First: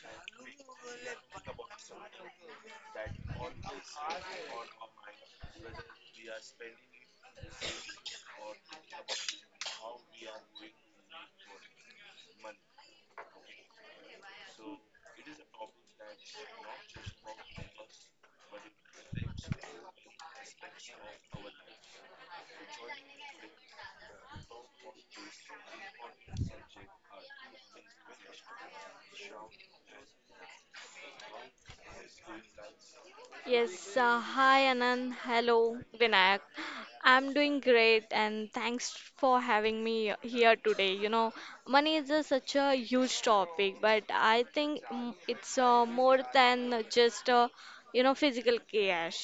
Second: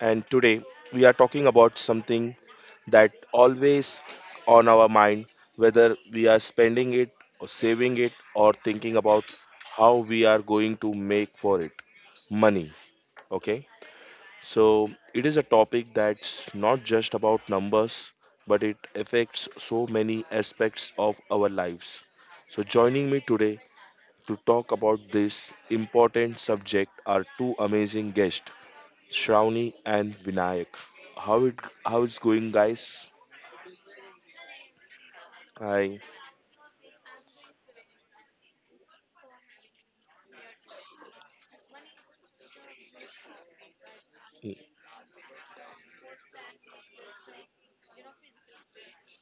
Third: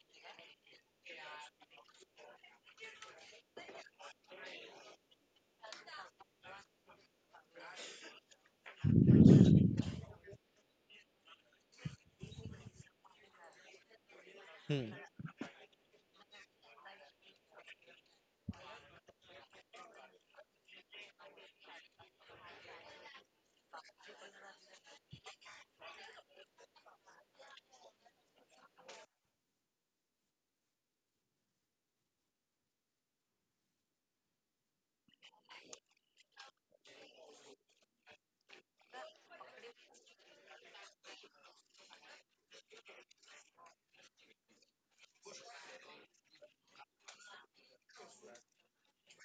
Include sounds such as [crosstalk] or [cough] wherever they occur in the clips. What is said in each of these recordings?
and today we are talking about something that always on our mind, whether we are spending it or saving it or thinking about how we are going to make for it money. Okay, so Hmm. it is a topic that's not just about numbers, but it affects so many aspects of our lives. So joining me today to talk about this important subject are two amazing guests, Shravani and Vinayak. How it how it's going, guys? Yes, hi Anand. Hello, Hi. Vinayak. I'm doing great and thanks for having me here today. Money is such a huge topic, but I think it's more than just physical cash.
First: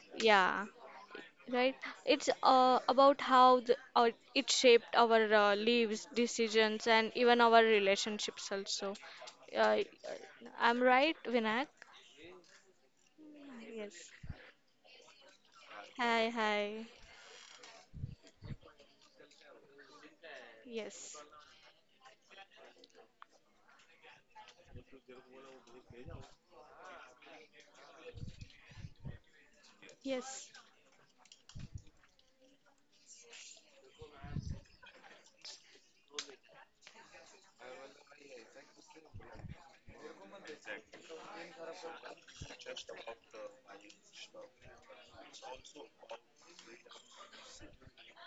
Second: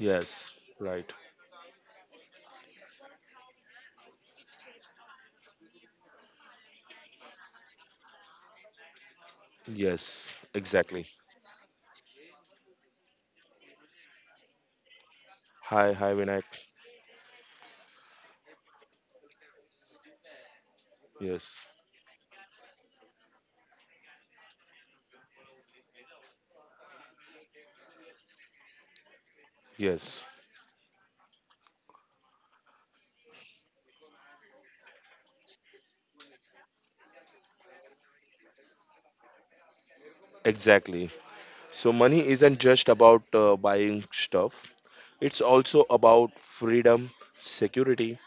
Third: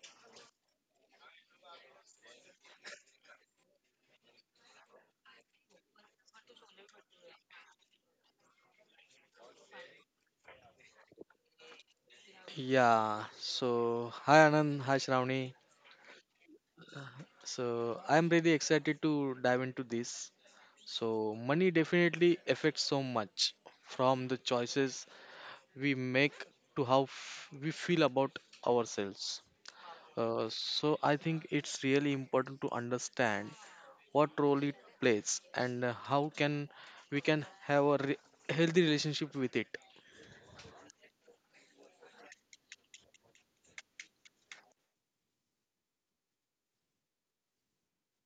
Yes. Yeah, Right. right. It's about how it shaped our lives, decisions, and even our relationships also. Uh, Yes. I'm Exactly. right, Vinayak? Yeah. Yes. So hi Anand, hi Shravani. Hi. Hi, Hi, Vinayak. hi. So I'm really excited to dive into this. Yes, So Yes. money definitely affects so much from the choices we make to how we feel about ourselves. Yes. Yes, So I think it's really important to understand what role it plays and how can we can have a healthy relationship with it. Exactly. So money isn't just about buying stuff. It's also about freedom, security,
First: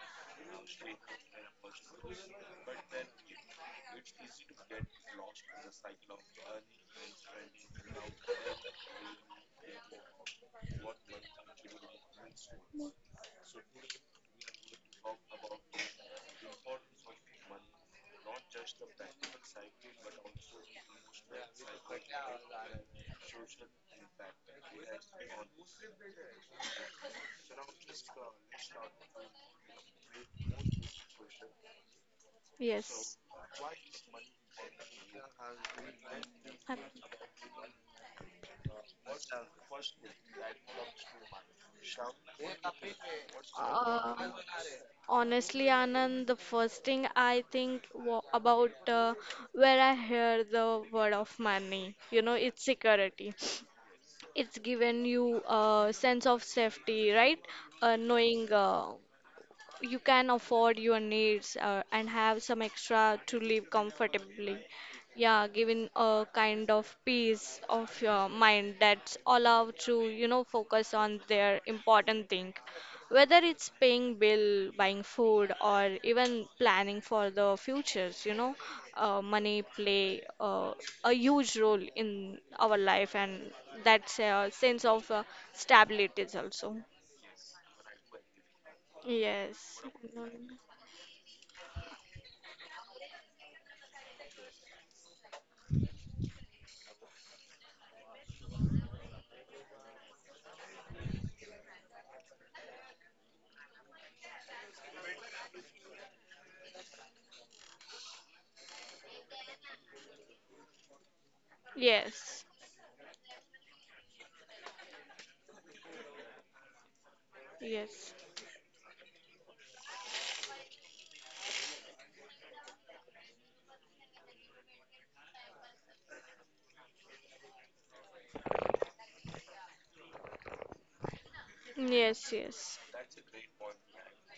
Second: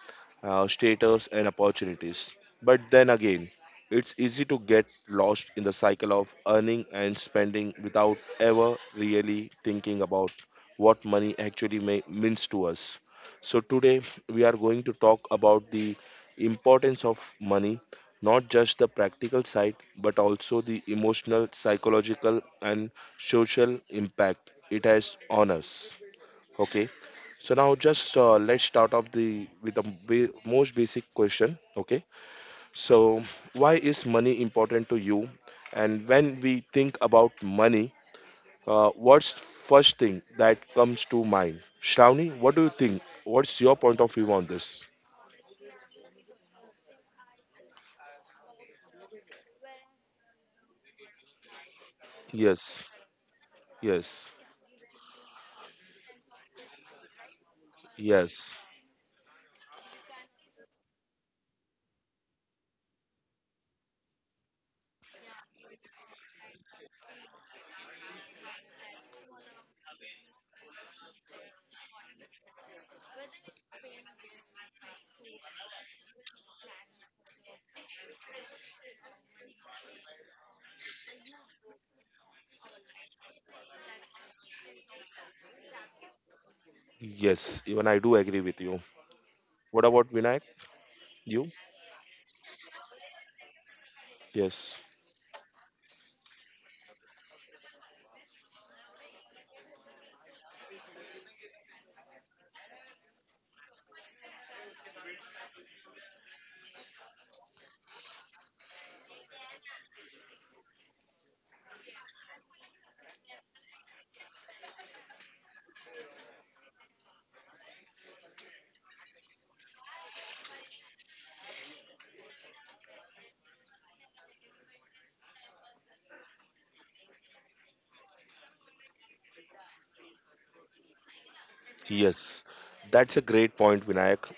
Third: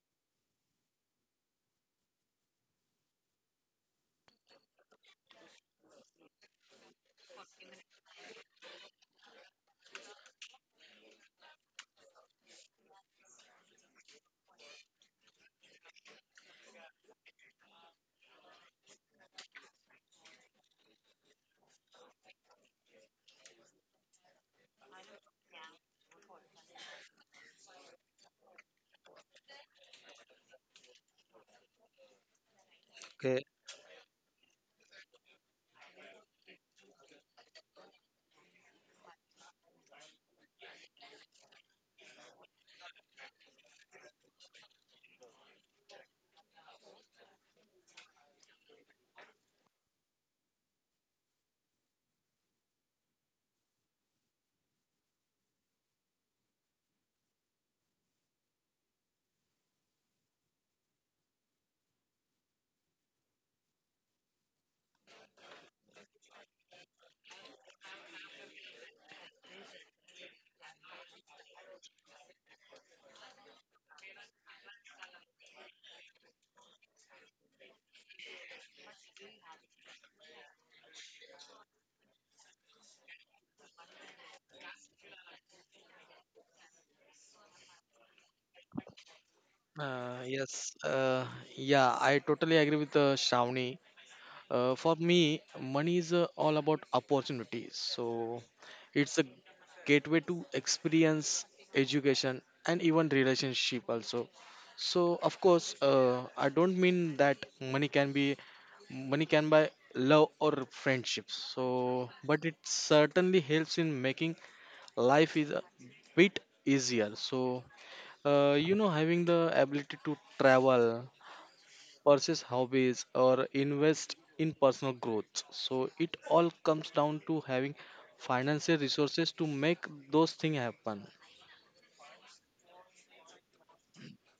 status, and opportunities. But then again, it's easy to get lost in the cycle of earning and spending without ever really thinking about what money actually means to us. So, today we are going to talk about the importance of money, not just the practical side, but also the emotional, psychological, and social impact it has on us. Okay. So now just let's start off the with the ba- most basic question. Okay. yes. So Okay. why is money important to you? And when we think about money, what's first thing that comes to mind? Shravani, what do you think? What's your point of Uh, view on this? Honestly, Anand, the first thing I think wa about where I hear the word of money, it's Yes. security. Yes. It's given you a sense of safety, right? Knowing Yes. You can afford your needs and have some extra to live comfortably. Yeah, giving a kind of peace of your mind that's allowed to, focus on their important thing. Whether it's paying bill, buying food, or even planning for the futures, money play a huge role in our life, and that's a sense of stability is also. Yes. Even I do agree with you. Yes. What about Vinayak? Yes. You? Yeah, I totally agree with Shravani. Yes. For me, money is all about opportunities. So it's a gateway to experience, education, and even relationship also. So of course, I don't mean that money can buy love or friendships. So, but Yes, it certainly helps in making life is a bit easier. So, yes, having the ability to travel pursue hobbies or invest in personal growth so it all comes down to having financial resources to make those things happen. yes, Yes, yes. that's a great point, Vinayak.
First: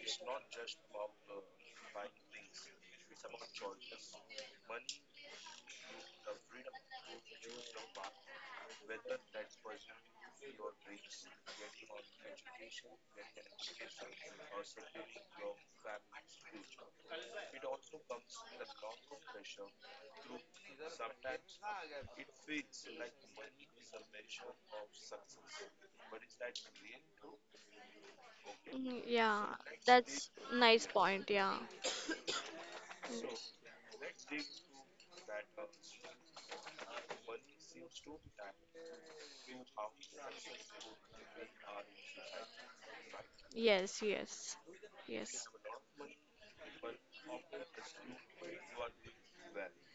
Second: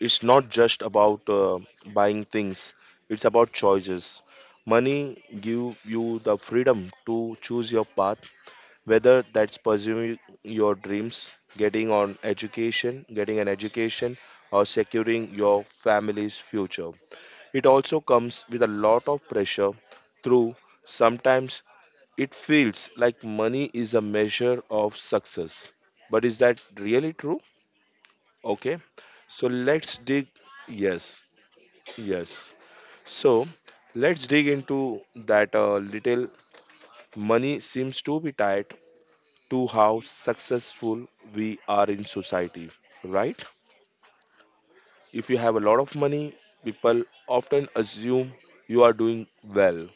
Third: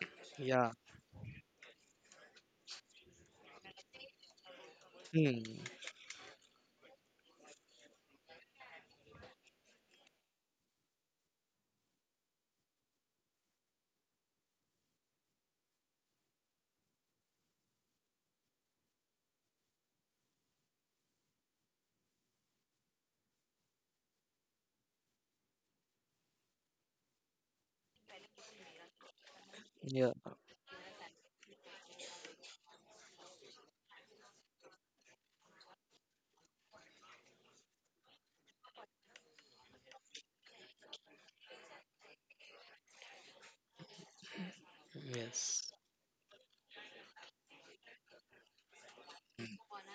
It's not Yeah. just about buying things, it's about choices. Money Hmm. give you the freedom to choose your path, whether that's pursuing your dreams, getting an education, or securing your family's future. It also comes with a lot of pressure through sometimes it feels like money is a measure of success. But is that really true? Okay, Yeah, so let's Yeah. dig. that's nice Yes, point. Yeah. yes. Mm, So let's dig into that a little. Money seems to be tied to how successful we are in society, right? Yes, yes, If you yes. have a Yes. lot of money, people often assume you are doing well.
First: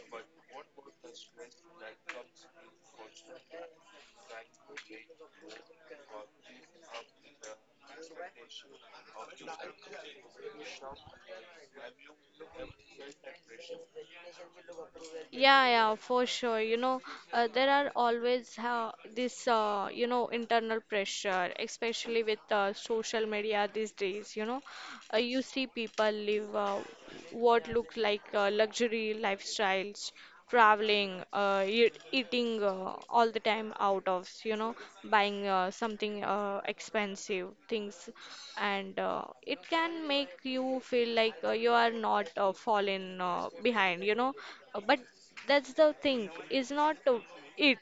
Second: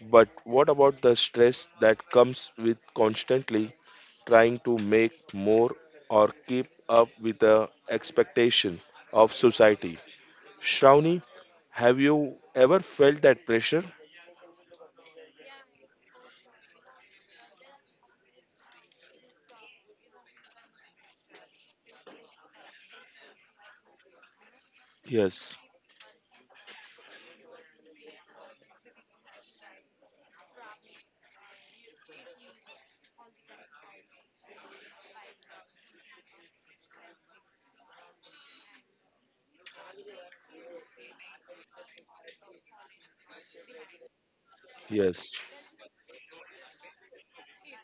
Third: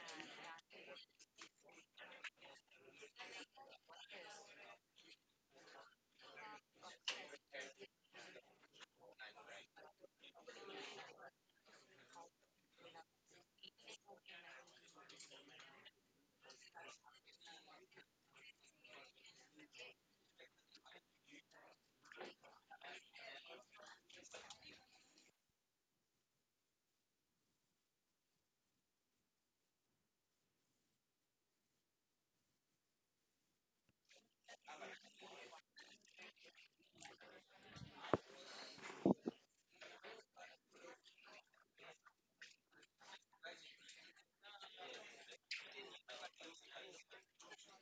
But what about the stress that comes with constantly trying to make more or keep up with the expectation of society? Shravani, have you ever felt that pressure? Yeah, yeah, for sure. There are always this, internal pressure, especially with social media these days. You Yes, see people live what look like luxury lifestyles traveling, eating all the time out of, buying something expensive things, and it can make you feel like you are not fallen behind, But yes, that's the thing, is not it.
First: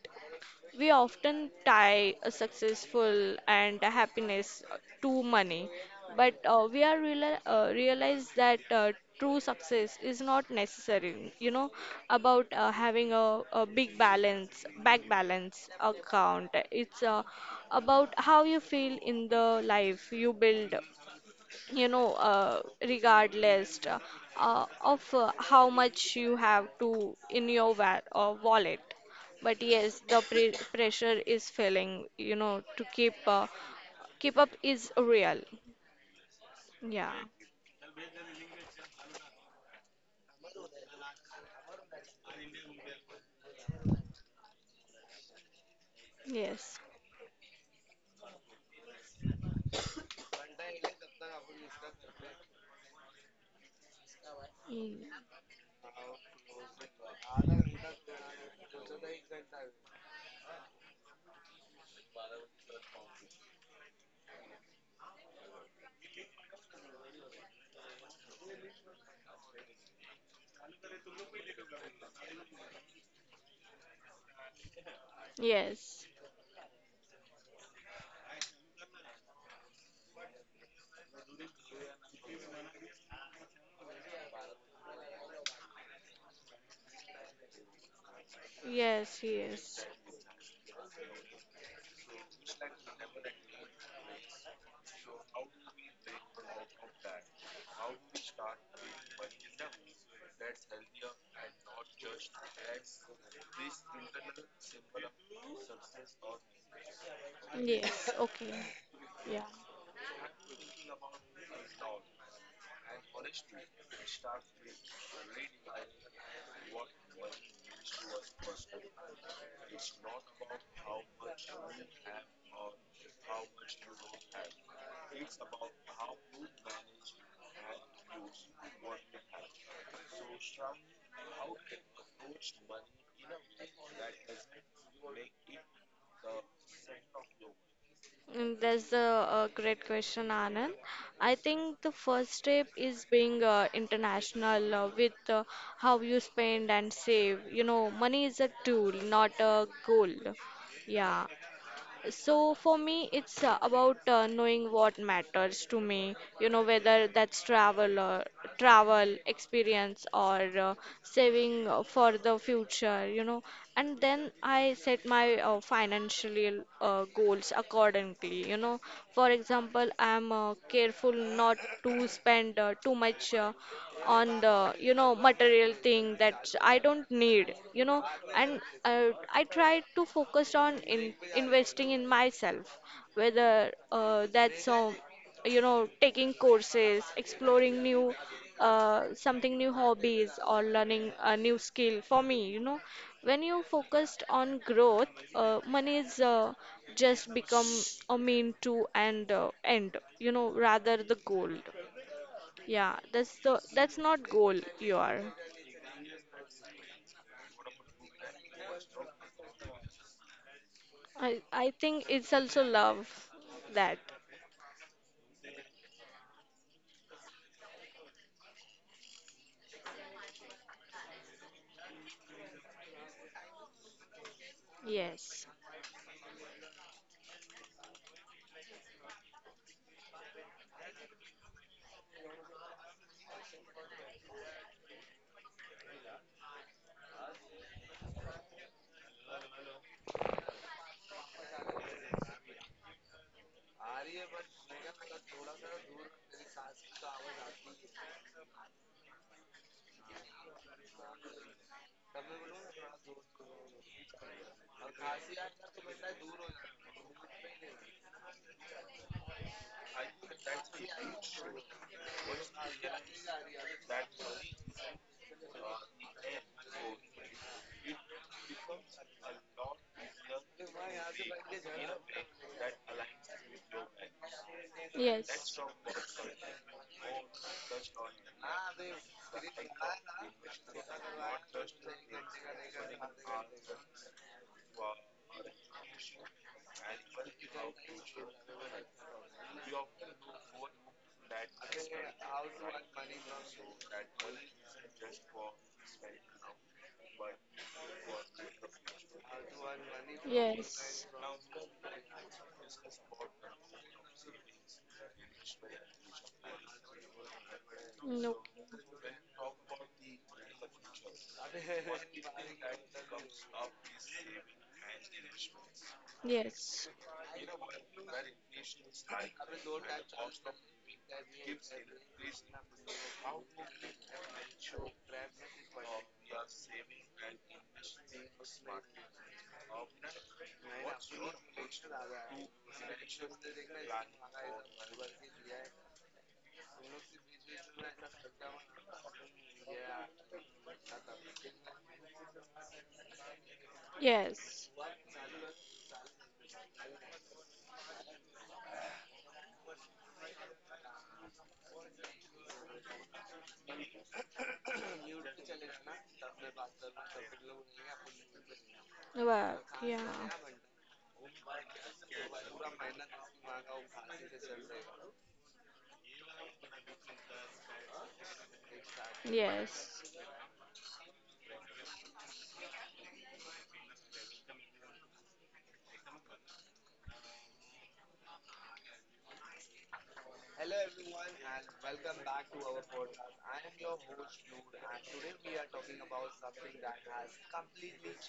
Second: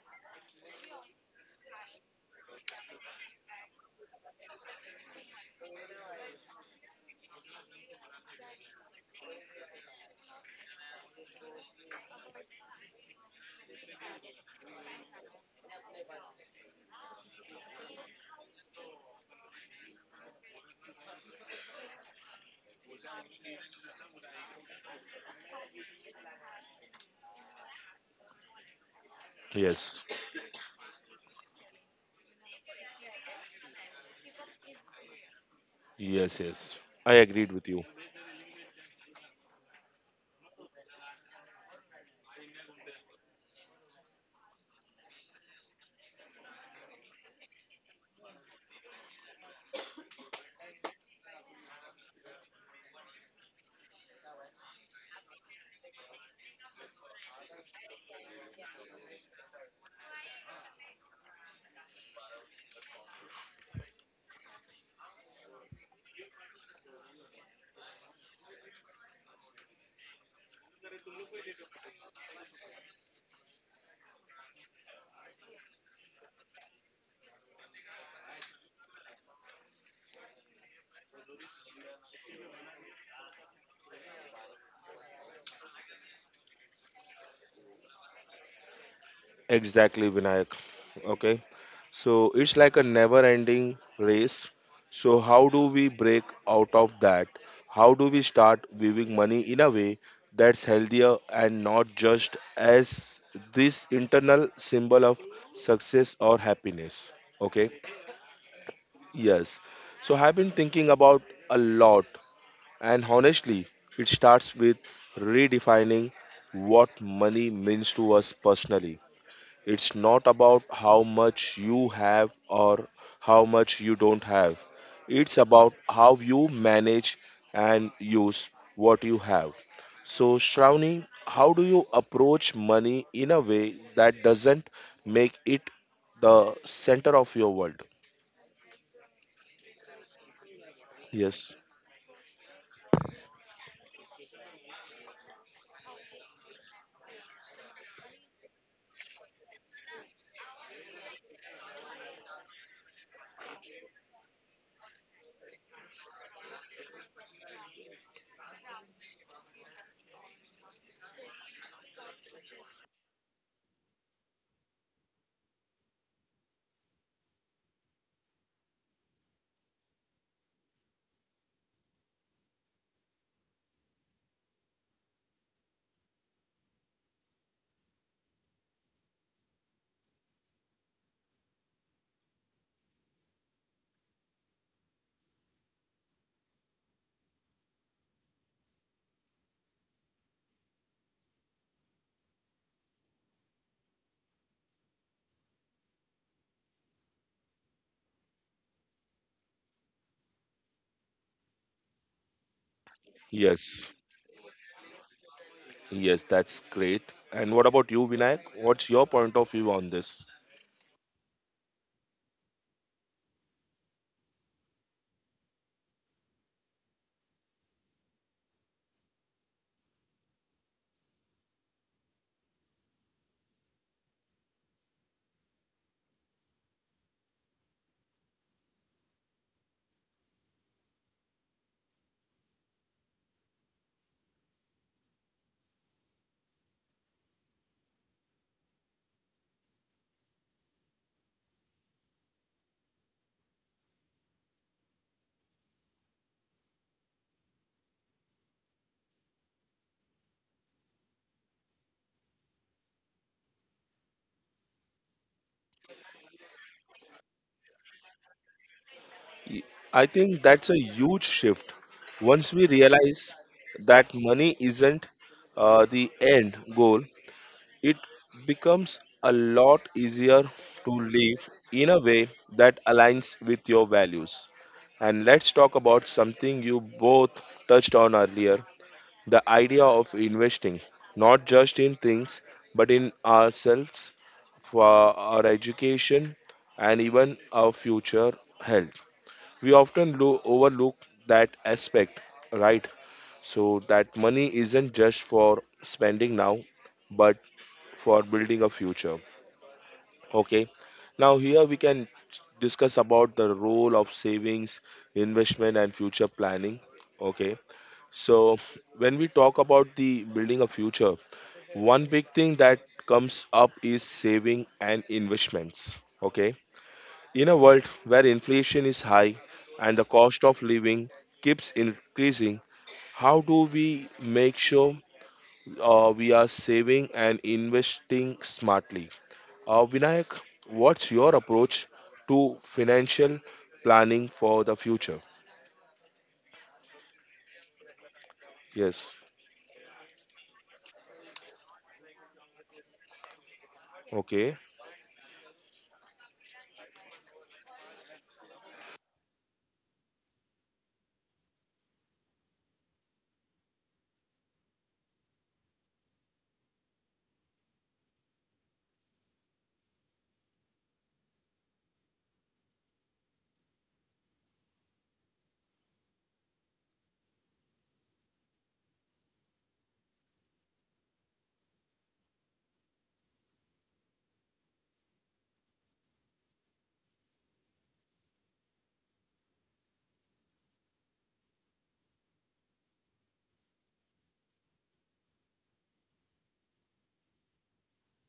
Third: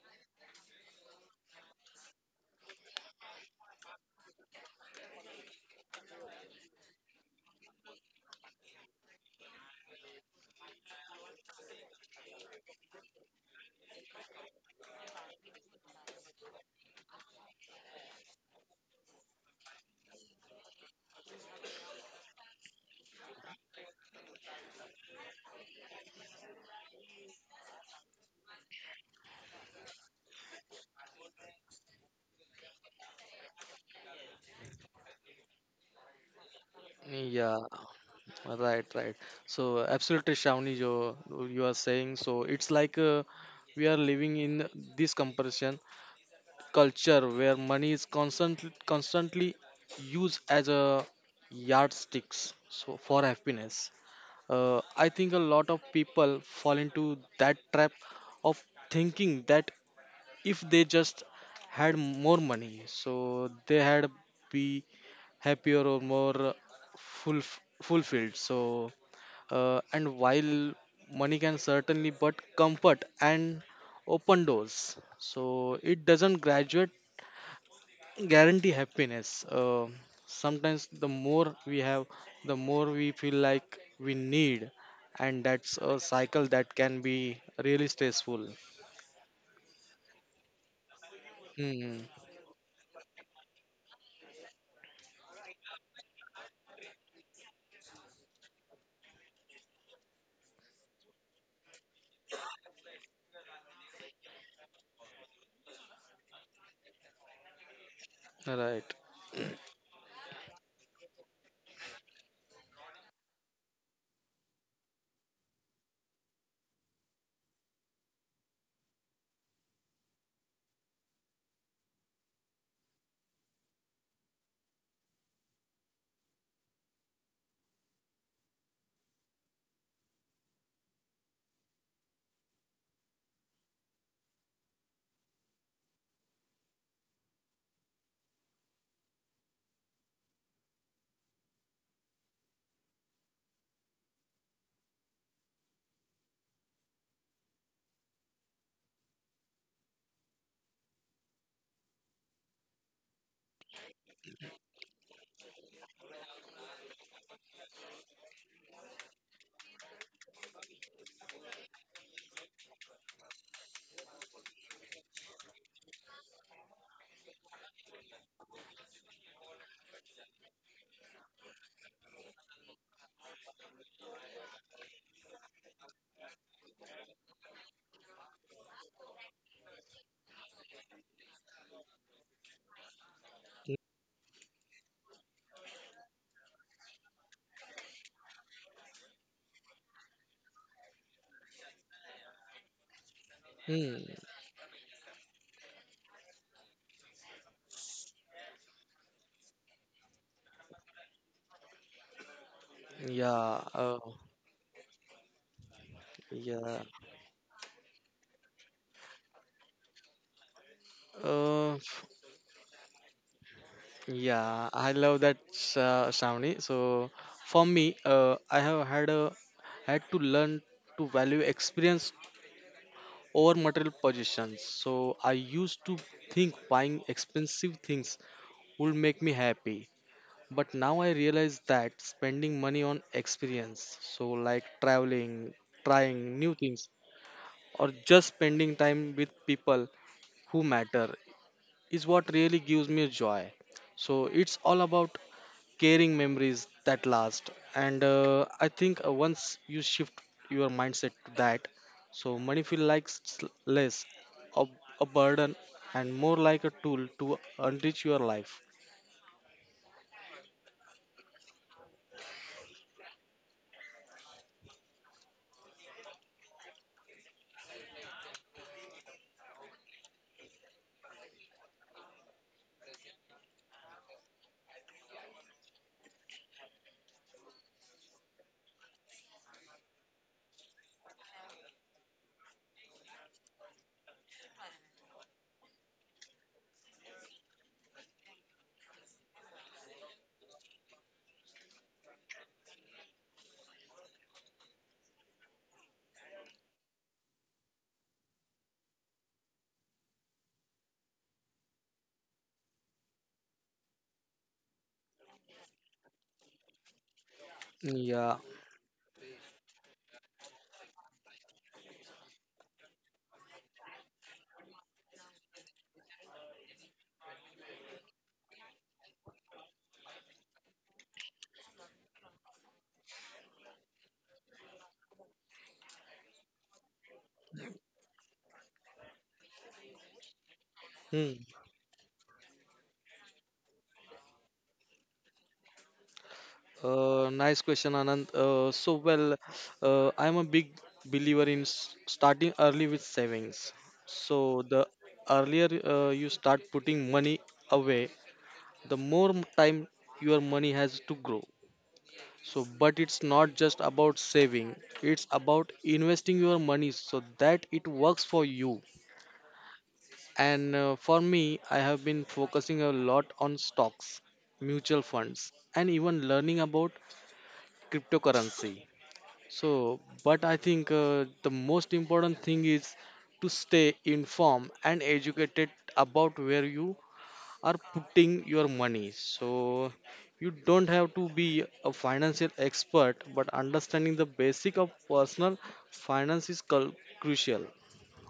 We often tie a successful and a happiness to money, but we are realize that true success is not necessary. About having a big balance, bank balance account. It's about how you feel in the life you build you know uh, regardless of how much you have to in your wallet. But yes, yes, the pressure is feeling to keep up is real. yes, yes. Yeah. I agreed Yeah. with you. Right. Right. So absolutely Shravani, you are saying so it's like we are living in this comparison Yes. culture where money is constantly used as a yardsticks so for happiness. I Mm. think a lot of people fall into that trap of thinking that if they just had more money so they had be happier or more full, fulfilled so and while money can certainly but comfort and open doors so it Yes, doesn't graduate guarantee happiness. Sometimes the more we have, the more we feel like we need, and that's a cycle that can be really stressful. yes, yes, Exactly, Vinayak. Okay. Hmm. So it's like a never ending race. So, how do we break out of that? How do we start viewing money in a way that's healthier and not just as this internal symbol of success or happiness? Okay. yes, okay, Right. yeah. Yes. So, I've been thinking about a lot. And honestly, it starts with redefining what money means to us personally. It's not about how much you have or how much you don't have. It's about how you manage and use what you have. So, Shravani, how do you approach money in a way that doesn't make it the center of your world? That's a great question, Anand. I Yes, think the first step is being international with how you spend and save. You know, money is a tool, not a goal. Yeah. So for me, it's about knowing what matters to me, you know, whether that's travel experience or saving for the future, you know. And then I set my financial goals accordingly, you know. For example, I'm careful not to spend too much on the, you know, material thing that I don't need, you know. And I try to focus on in investing in myself, whether that's you know, taking courses, exploring new, something new hobbies, or learning a new skill for me, you know. When you focused Hmm. on growth, money is just become a mean to, and end, you know, rather the goal. Yeah, that's the yes. that's Yeah. not goal you are. Yes, that's great. Yeah. And what about you, Vinayak? What's your point of view on this? I think Uh, it's also love that. yeah. I love that, Shamini. So for me, I have had to learn to value experience over material possessions. So I Yes. used to think buying expensive things would make me happy. But now I realize that spending money on experience, so like traveling, trying new things, or just spending time with people who matter is what really gives me joy. So it's all about caring memories that last. And I think once you shift your mindset to that, so money feels like less of a burden and more like a tool to enrich your life. I think that's a huge shift. Once we realize that money isn't the end goal, it becomes a lot easier to live in a way that aligns with your values. And let's Yes. talk about something you both touched on earlier. The idea of investing, not just in things, but in ourselves, for our education, and even our future health. We often overlook that aspect, right? So that money isn't just for spending now, but for building a future. Okay. Yes. Now here we can discuss about the role of savings, investment, and future planning. Okay. Yeah. No. So when we talk about the building a future, one big thing that comes up is saving and investments. Okay. Yes. In a world where inflation is high and the cost of living keeps increasing, how do we make sure we are saving and investing smartly? Vinayak, what's Hmm. your approach to financial planning for the future? Nice question, Anand. So, Yes. well, I'm a big believer in starting early with savings. Okay. So, Yes. the earlier you start putting money away, the more time your money has to grow. So, but it's not just about saving, it's about investing your money so that it works for you. Work. Yeah. And for me, I have been focusing a lot on stocks, mutual funds, and even learning about cryptocurrency. So, Yes. but I think the most important thing is to stay informed and educated about where you are putting your money. So you don't have to be a financial expert, but understanding the basic of personal finance is crucial.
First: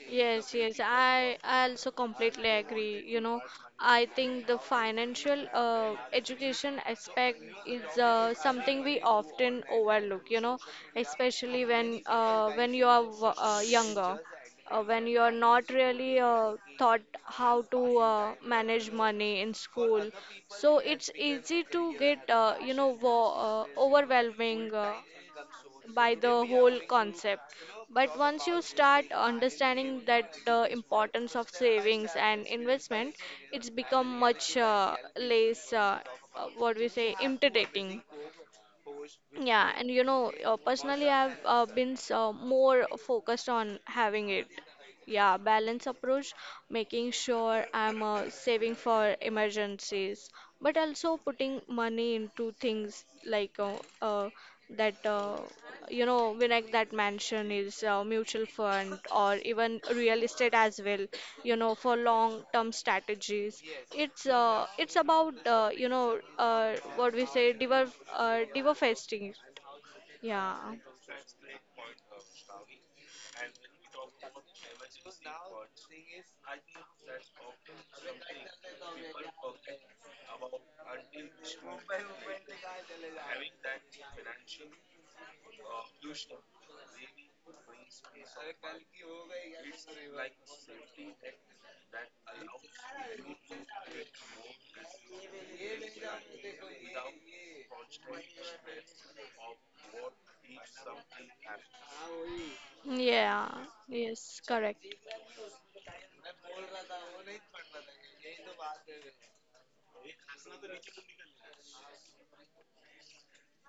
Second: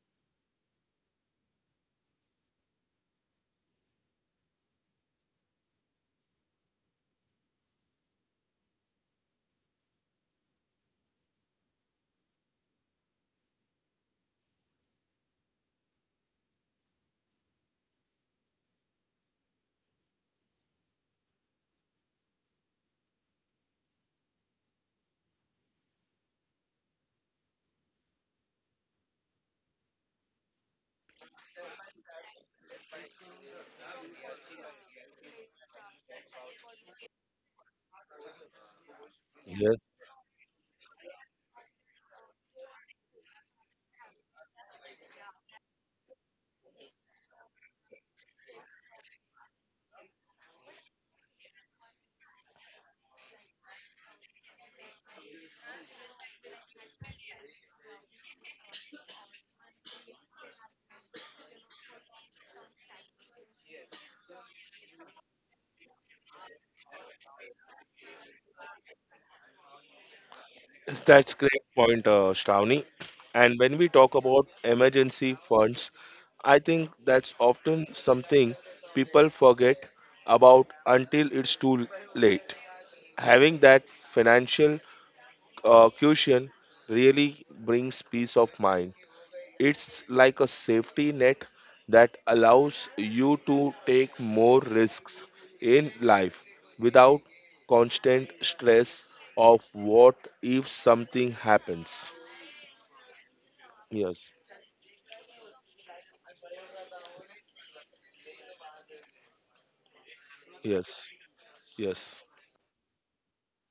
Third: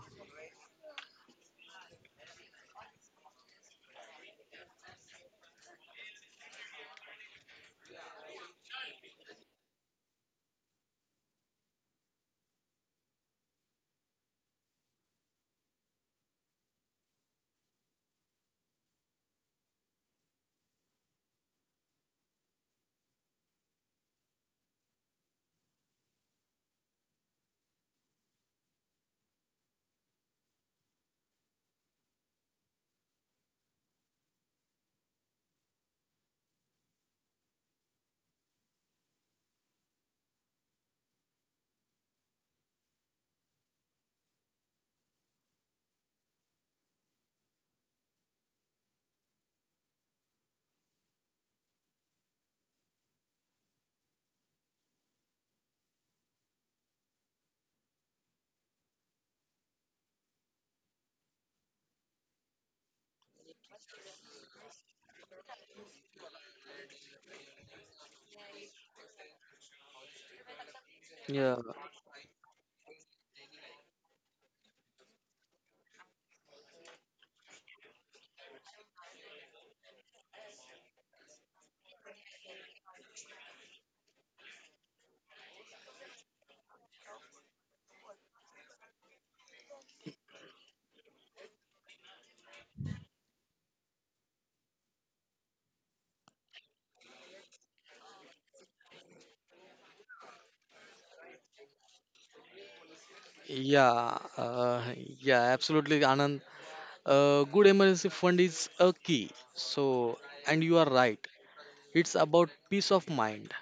Yes, way, yes, people I, work, I also earn completely more agree money. You contribute know, earn I and think the financial, education. So aspect is something we often overlook. You know, especially when you are like younger, when you're not really taught how to manage money in school. So it's easy to get overwhelming by the whole concept. But once you start understanding that the importance of savings and investment, it's become much less, what we say, intimidating. Yeah, and you know, personally, I've been so more focused on having it. Yeah, balance approach, making sure I'm saving for emergencies, but also putting money into things like that, uh, you know, Vinayak, that mansion is mutual fund or even real estate as well, you know, for long-term strategies. It's about, what we say, diver fasting. Yeah. Yes, that's Yeah, great point, Shravani. And when we talk about emergency funds, I think that's often something people forget about until it's too late. Having that financial cushion really brings peace of mind. It's like a safety net that allows you to take more risks in life without constant stress of what if something happens. Yeah. yeah, Yes, Yes, correct. Yeah, absolutely, Anand. Good emergency fund is a key. So, and you are yes, right. yes, It's about peace of mind.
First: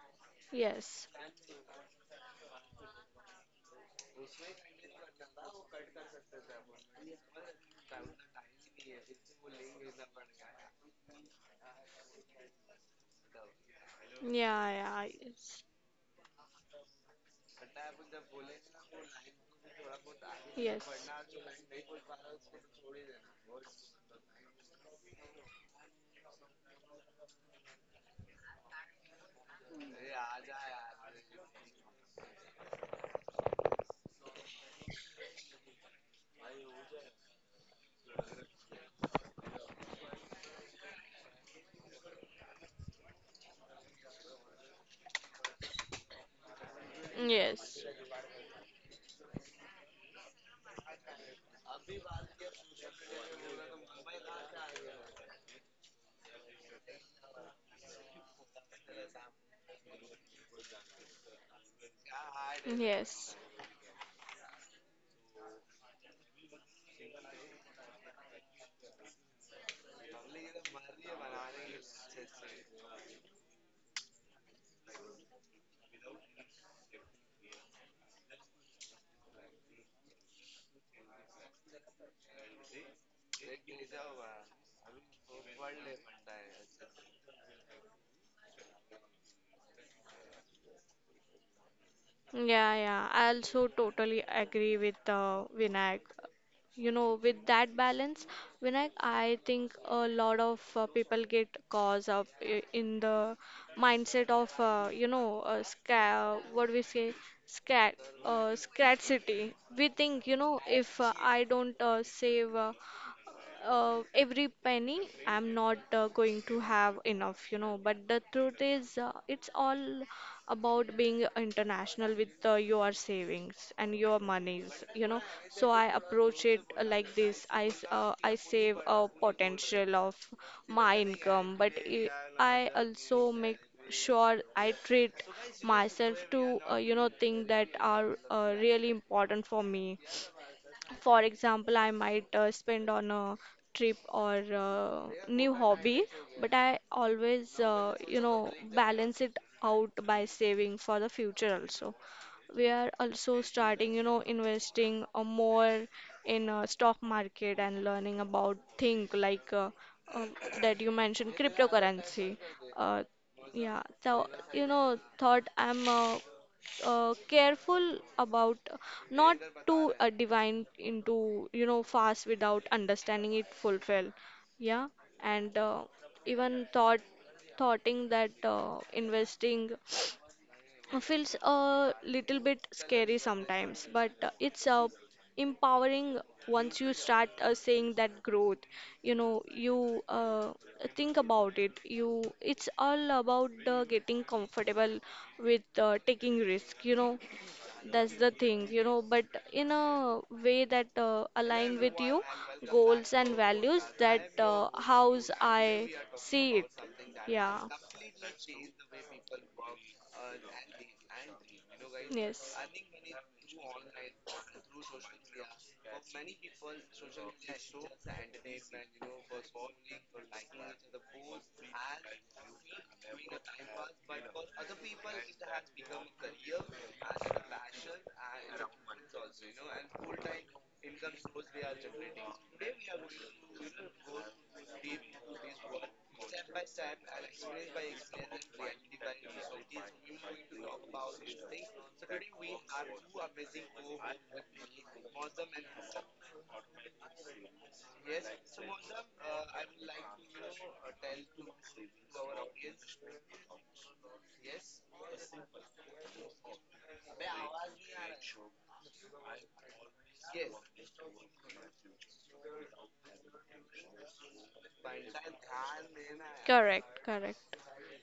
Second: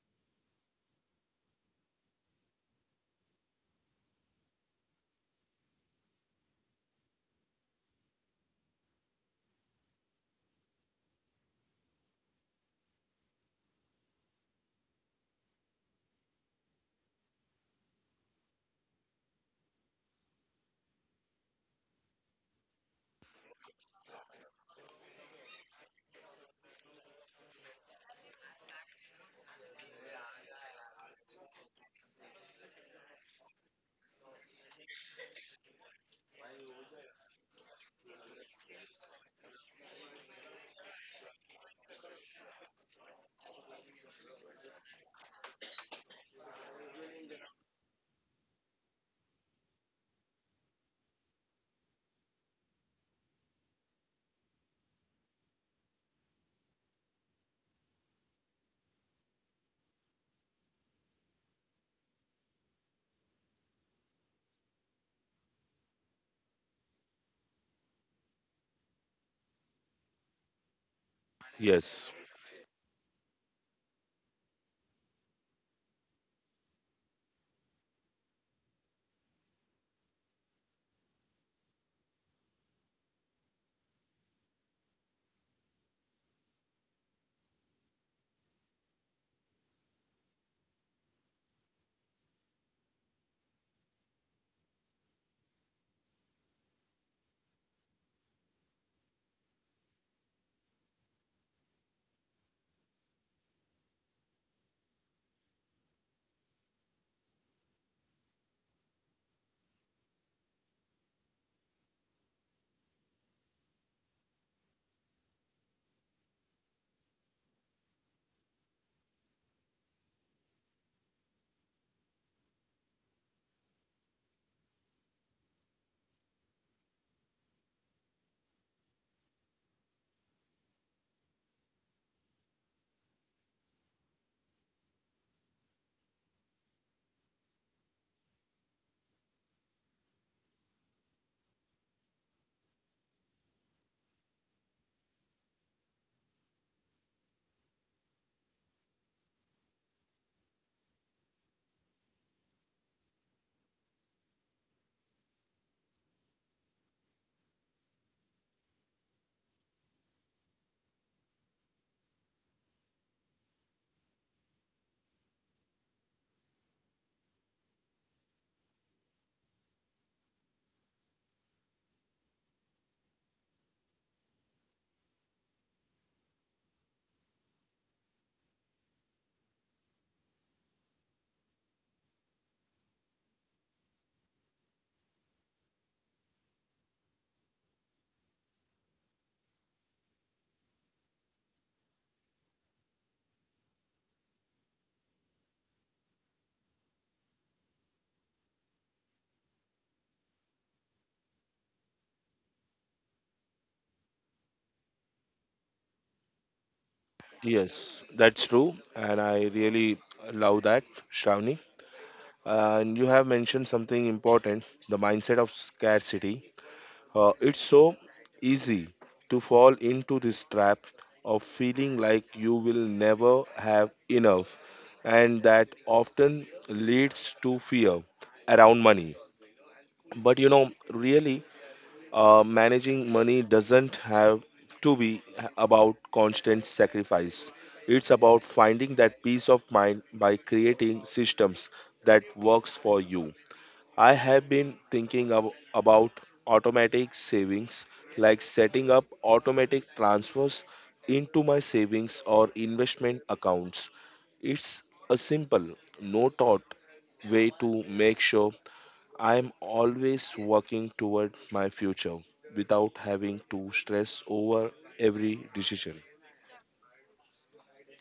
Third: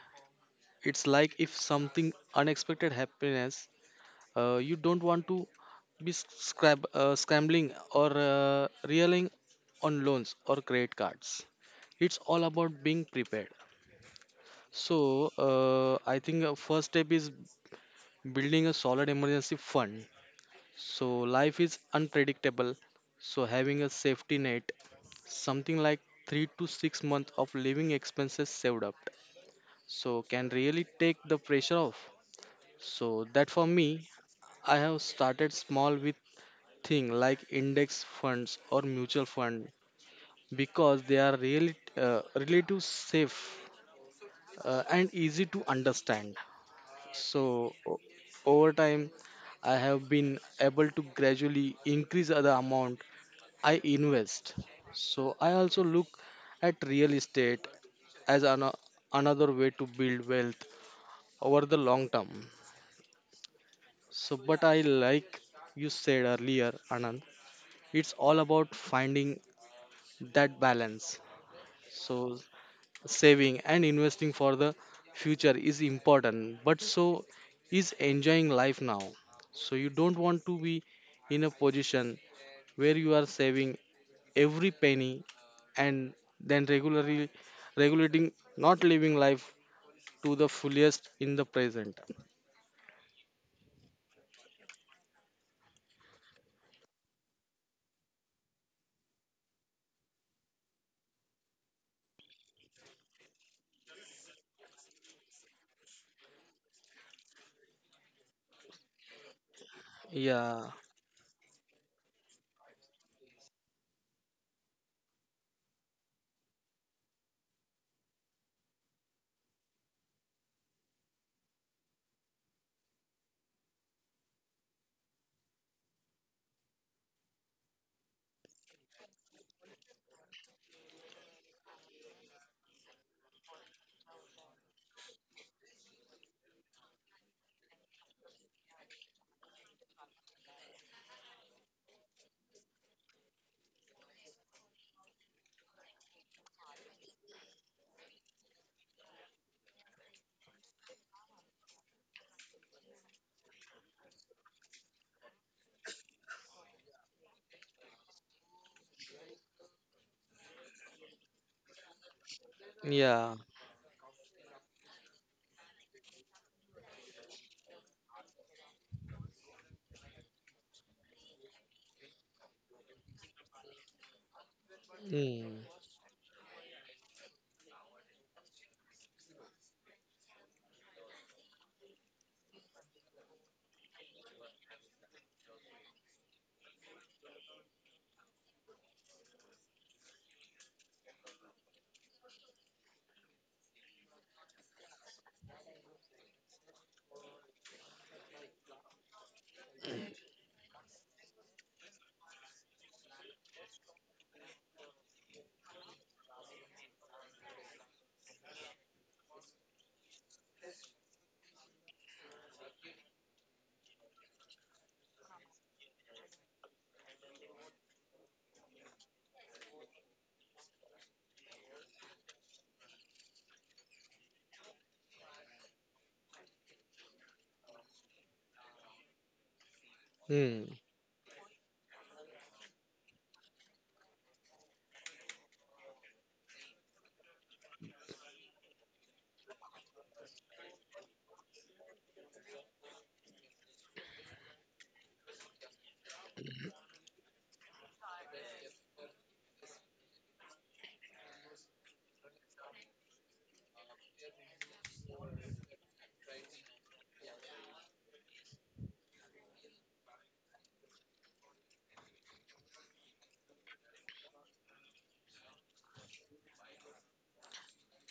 It's Yes. like if something unexpected happiness. You don't want to be scrambling or reeling on loans or credit cards. It's all about being prepared. Yeah, yeah. So Yes, I think first step is building a solid emergency fund. yes, So life is unpredictable. So having a safety net, something like 3 to 6 months of living expenses saved up, so can really take the pressure off. So that for me, I have started small with thing like index funds or mutual fund because they are really relative safe and easy to understand. So yes, over time, I have been able to gradually increase the amount I invest. So I also look at real estate as another way to build wealth over the long term. yes. So, but I like you said earlier, Anand, it's all about finding that balance. yes, So, saving and investing for the future is important, but so is enjoying life now. So, you don't want to be in a position where you are saving every penny and then regularly regulating not living life to the fullest in the present. Yeah, yeah. I also totally agree with Vinayak. You know, with that balance, Vinayak, I think a lot of people get caught up in the mindset of, you know, sca what we say, scat, scarcity. We think, you know, Yeah, if I don't save, every penny I'm not going to have enough, you know. But the truth is, it's all about being international with your savings and your monies, you know. So I approach it like this. I save a potential of my income, but I also make sure I treat myself to, you know, things that are really important for me. For example, I might spend on a trip or new hobby, but I always, you know, balance it out by saving for the future also. We are also starting, you know, investing more in stock market and learning about thing like, um, that you mentioned, cryptocurrency. Uh, yeah. yeah, so, you know, thought I'm, careful about not to divine into, you know, fast without understanding it fulfill. Yeah. Hmm. And even thought thoughting that investing feels a little bit scary sometimes, but it's empowering once you start seeing that growth. You know, you think about it. You, it's all about getting comfortable with taking risk. You know, that's the thing, you know. But in a way that align with you goals and values. That how's I see it. Yeah. yes. That's true, and I really love that, Shravani. Yes. And you have mentioned something important, the mindset of scarcity. It's so easy to fall into this trap of feeling like you will never have enough, and that often leads to fear around money. But you Hmm. know, really, managing money doesn't have to be about constant sacrifice. It's about finding that peace of mind by creating systems that works for you. I have been thinking about automatic savings, like setting up automatic transfers into my savings or investment accounts. It's a simple, no thought way to make sure I am always working toward my future without having to stress over every decision. Correct, correct.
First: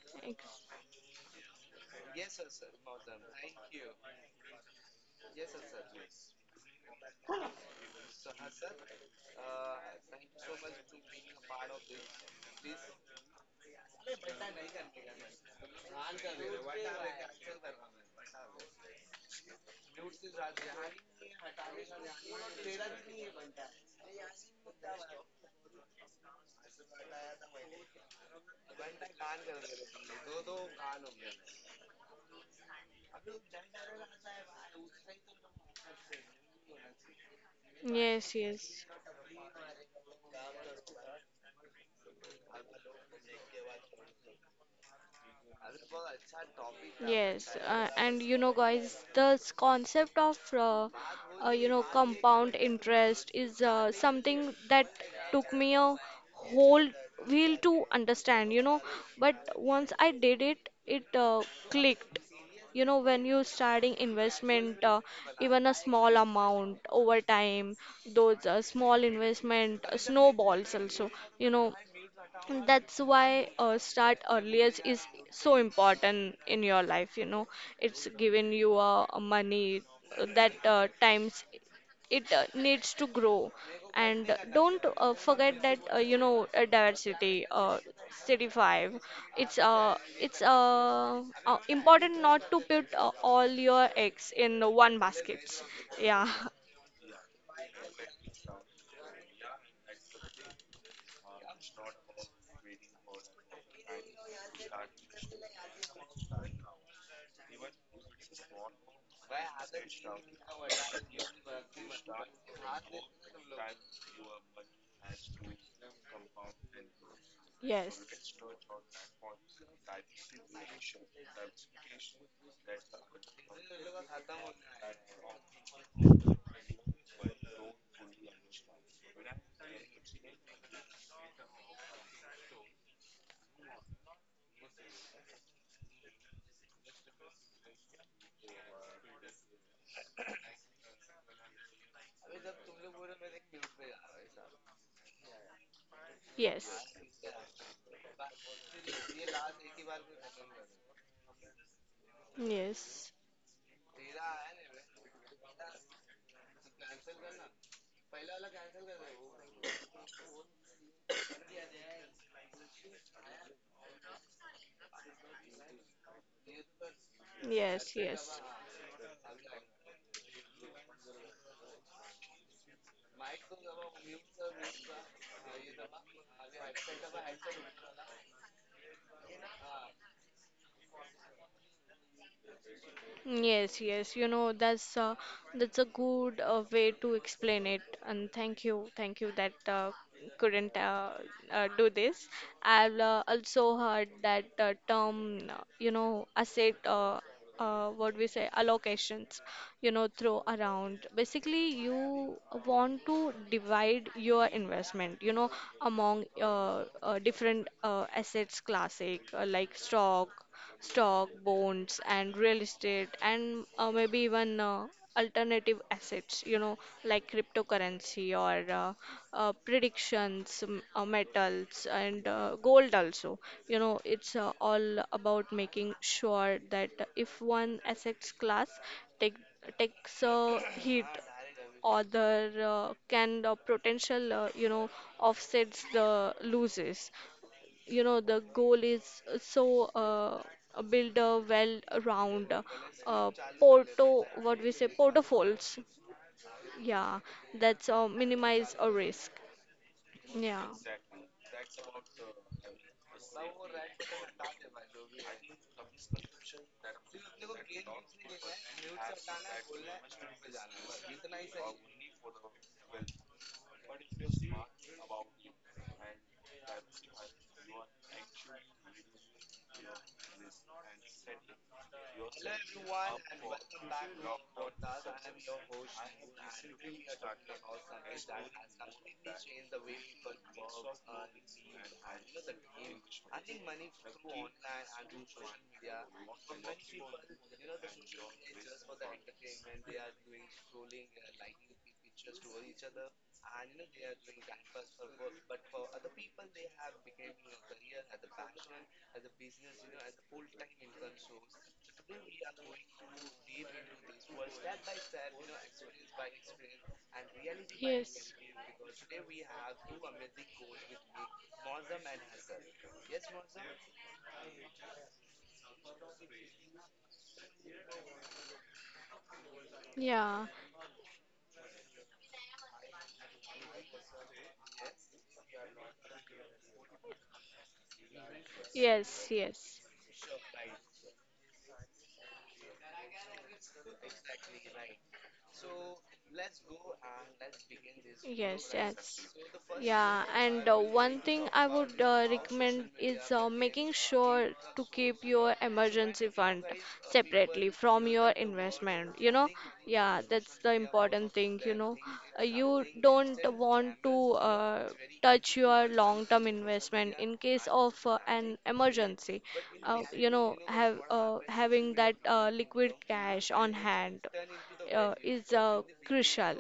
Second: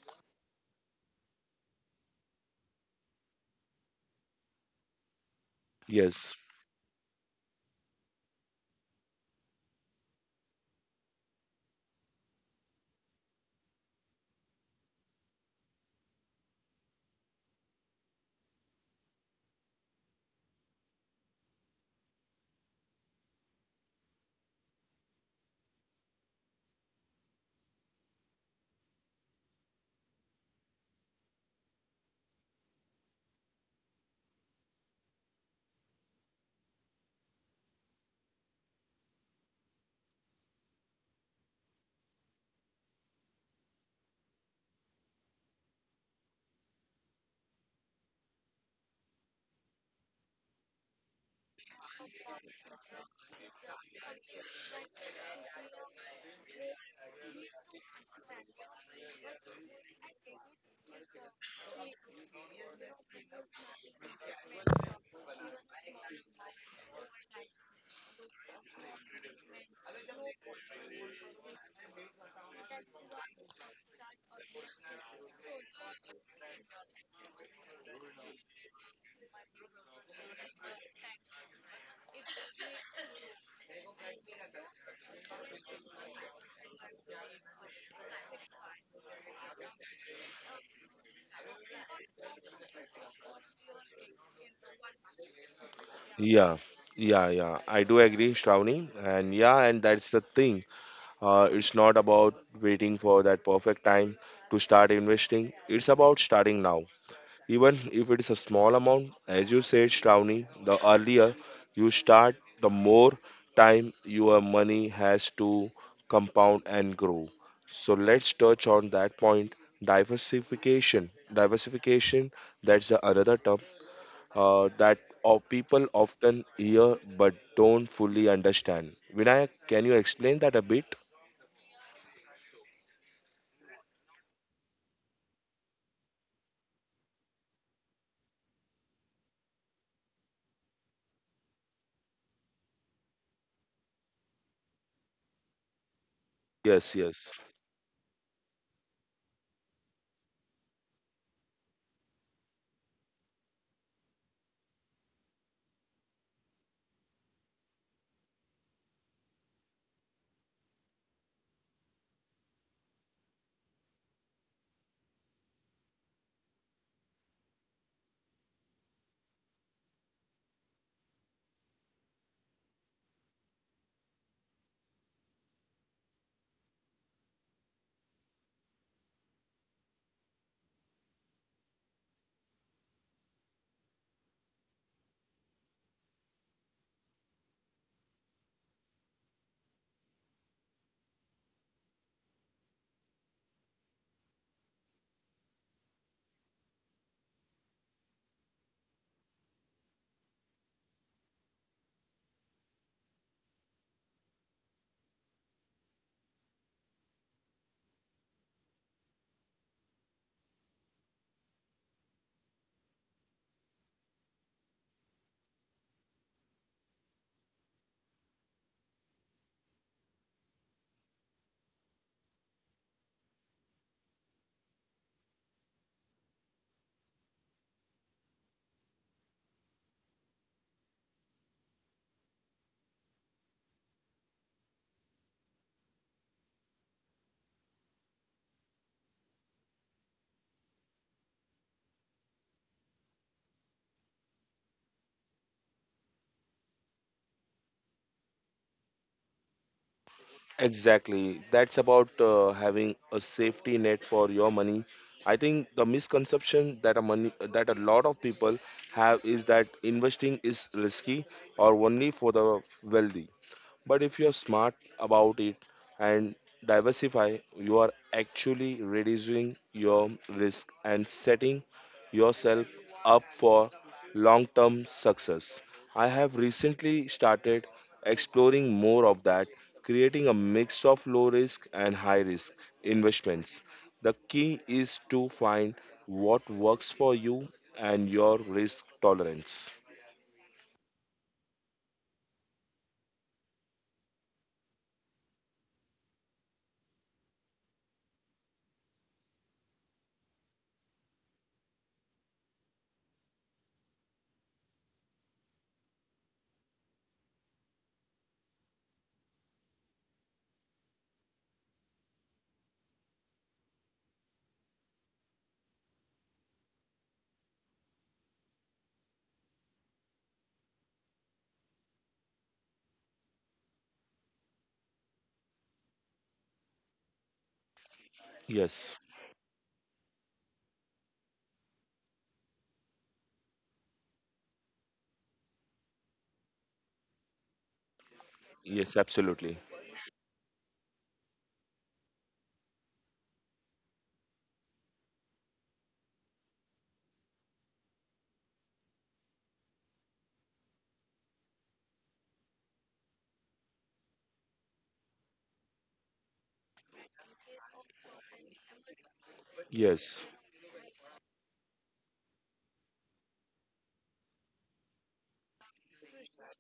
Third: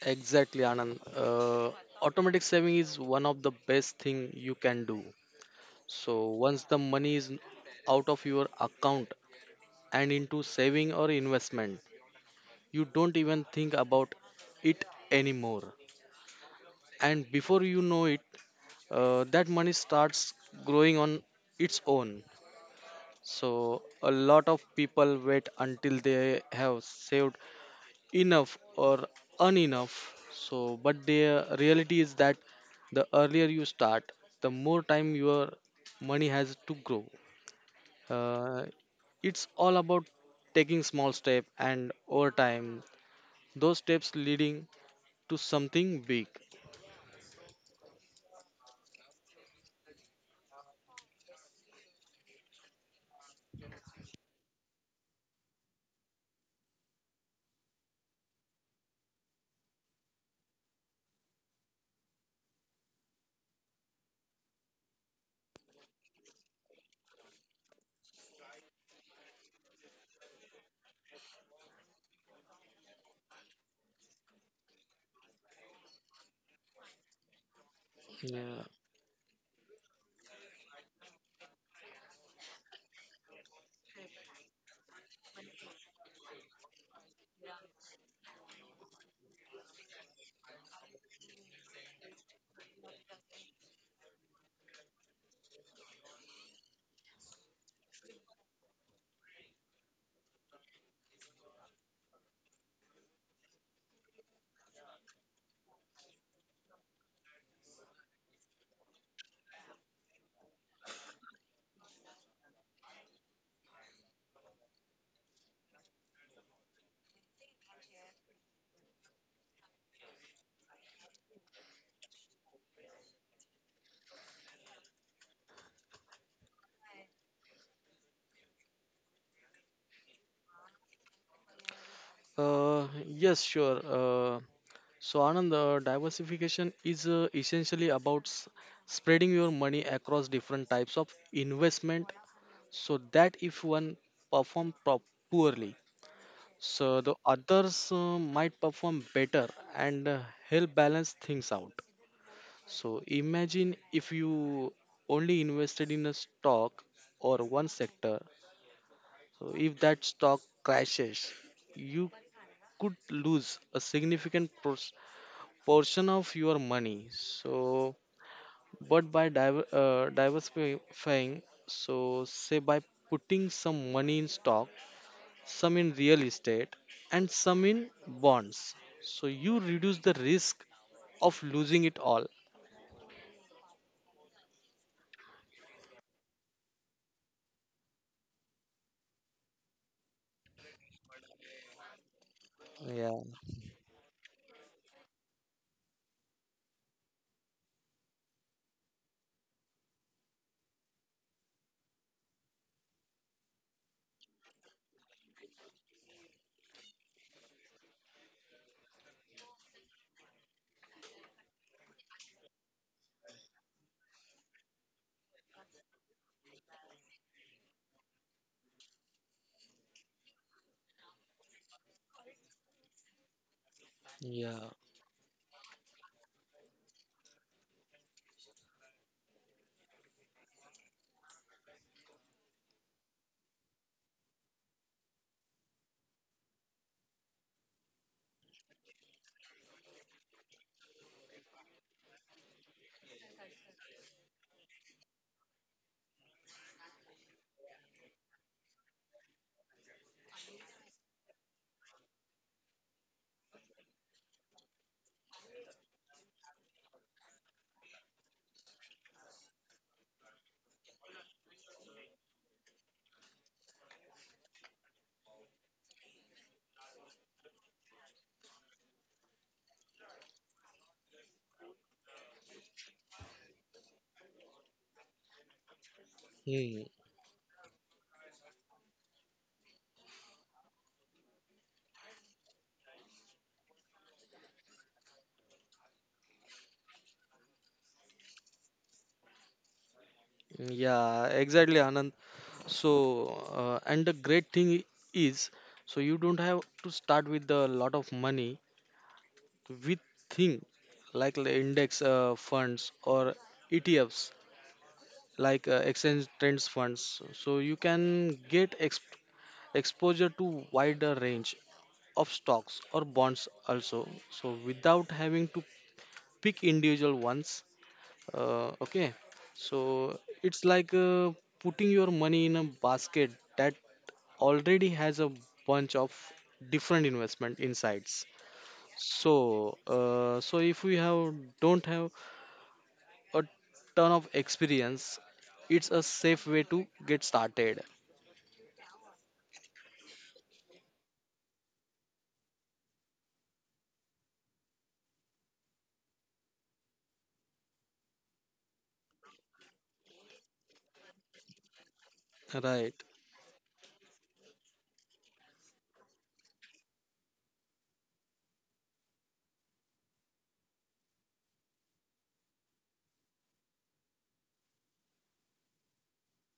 Exactly, Ex-. Anand. Automatic saving is one of the best thing you can do. So Yes. once the money is out of your account and into saving or investment, you don't even think about it anymore. And before you know it, that money starts growing on its own. So a lot of people wait until they have saved enough or unenough. So, but the reality is that the earlier you start, the more time your money has to grow. Yes, Uh, yes. it's all about taking small step and over time, those steps leading to something big. Yes, and you know, guys, the concept of, you know, compound interest is something that took me a whole while to understand, you know. But once I did it, it clicked. You know, when you starting investment, even a small amount over time, those small investment snowballs also. You know, and that's why start earlier is so important in your life, you know. It's given Yeah. you money that times it needs to grow. And don't forget that, diversity, city 5. It's important not to put all your eggs in one basket. Yeah. Yeah. Yeah, yeah. I do agree, Shravani. And yeah, and that's the thing. It's not about waiting for that perfect time to start investing. It's about starting now. Even if it is a small amount, as you said, Shravani, the earlier you start, the more time your money has to compound and grow. So [laughs] Yes. let's touch on that point. Diversification. Diversification, that's the another term that of people often hear but don't fully understand. Vinayak, can you explain that a bit? Yes, sure. So, Anand, diversification is essentially about spreading your money across different types of investment so that if one perform pro- poorly Yes. Yes, so the yes, others might perform better and help balance things out so Yes. imagine if you only invested in a stock or one sector so if that stock crashes you could lose a significant portion of your money so Yes. Yes. but by diversifying so say by putting some money in stock some in real estate, and some in bonds. So you reduce the risk of losing it all. Yes, yes, you know, that's a good way to explain it. And thank you, thank you, that couldn't, do this. I've Yeah, also heard that term, you know, asset, what we say, allocations, you know, throw around. Basically, you want to divide your investment, you know, among different assets classic, like stock, bonds, and real estate, and maybe even alternative assets, you know, like cryptocurrency or, predictions, metals, and gold also. You know, it's yeah, all about making sure that if one assets class take, takes a hit, other can potential, you know, offsets the losses, you know. The goal is, build a well round, uh, porto what we say, portfolios. Yeah. That's minimize a risk. Yeah. exactly. That's about having a safety net for your money. I think the misconception that a money that a lot of people have is that investing is risky or only for the wealthy. But if you're smart about it and diversify, you are actually reducing your risk and setting yourself up for long term success. I have hmm. recently started exploring more of that, creating a mix of low risk and high risk investments. The key is to find what works for you and your risk For they tolerance. they are doing Yeah, exactly, Anand. other So, and you and the great thing is, so know, you don't have a to a start with a lot a of as money passion, with thing like the index funds or ETFs, by like exchange by trends funds so you experience. can get exposure to wider range of stocks or bonds also so without having to pick individual ones okay so Yeah. it's like putting your money in a basket that already has a bunch of different investment insights Yes, Yes. so Yes. So if we have don't have a ton of experience. It's a safe way to get started. Yes, yes, yes. absolutely. Yeah, and one thing I would recommend is making sure to keep your emergency fund separately from your investment, you know. Yeah, that's the important thing, you know. You Right. don't want to uh, touch your long-term investment in case of an emergency. Yes. You know, have having that liquid cash on hand is crucial.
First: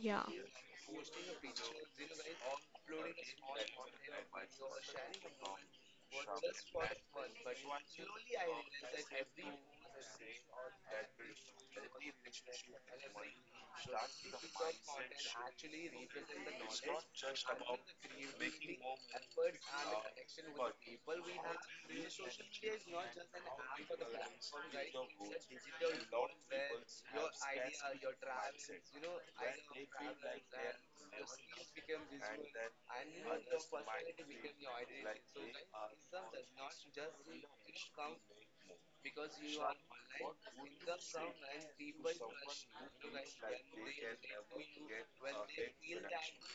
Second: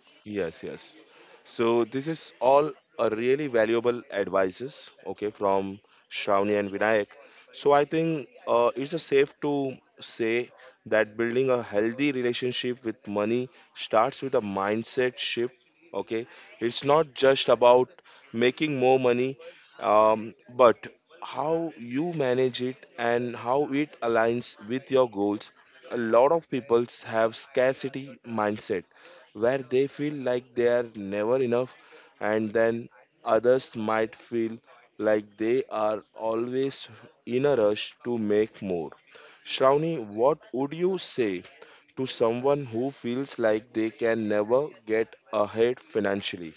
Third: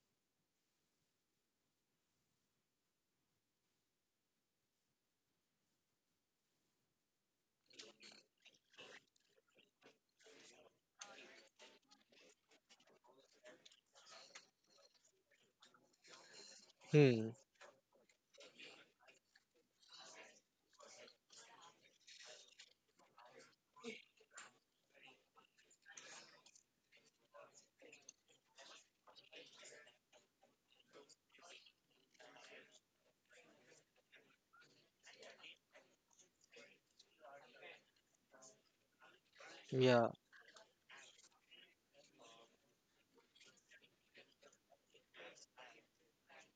Yeah. Yes, yes. So this is all a really valuable advices, okay, from Shravani and Vinayak. So I think it's a safe to say that building a healthy relationship with money starts with a mindset shift. Okay, it's not Hmm. just about making more money, but how you manage it and how it aligns with your goals. A lot of people have scarcity mindset where they feel like they are never enough, and then others might feel like they are always in a rush to make more. Shravani, Yeah. what would you say to someone who feels like they can never get ahead financially?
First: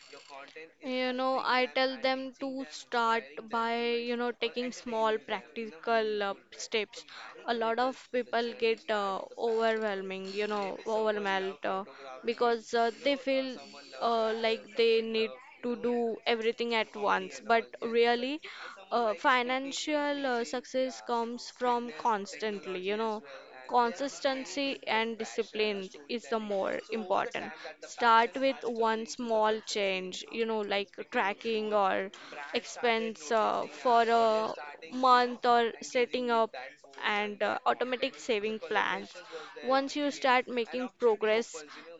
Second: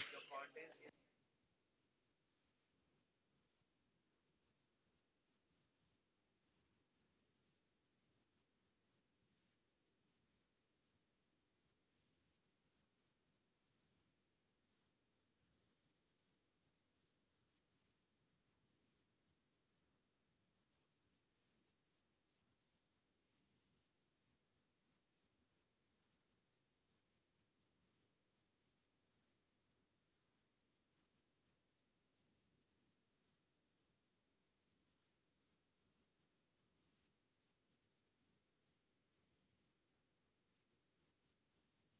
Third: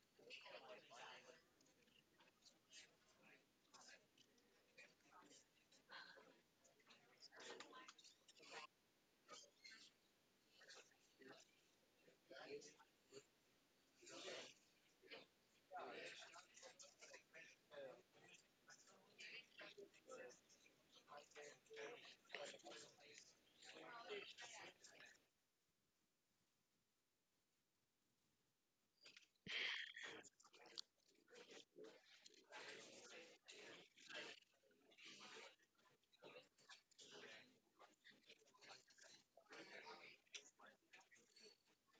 You know, I tell them to start by, you know, taking small practical steps. A lot of people get overwhelming, you know, overwhelmed, because they feel like they need to do everything at once. But really, financial success comes from constantly, you know, consistency and discipline is the more important. Start with one small change, you know, like tracking or expense for a month or setting up and automatic saving plans. Once you start making progress,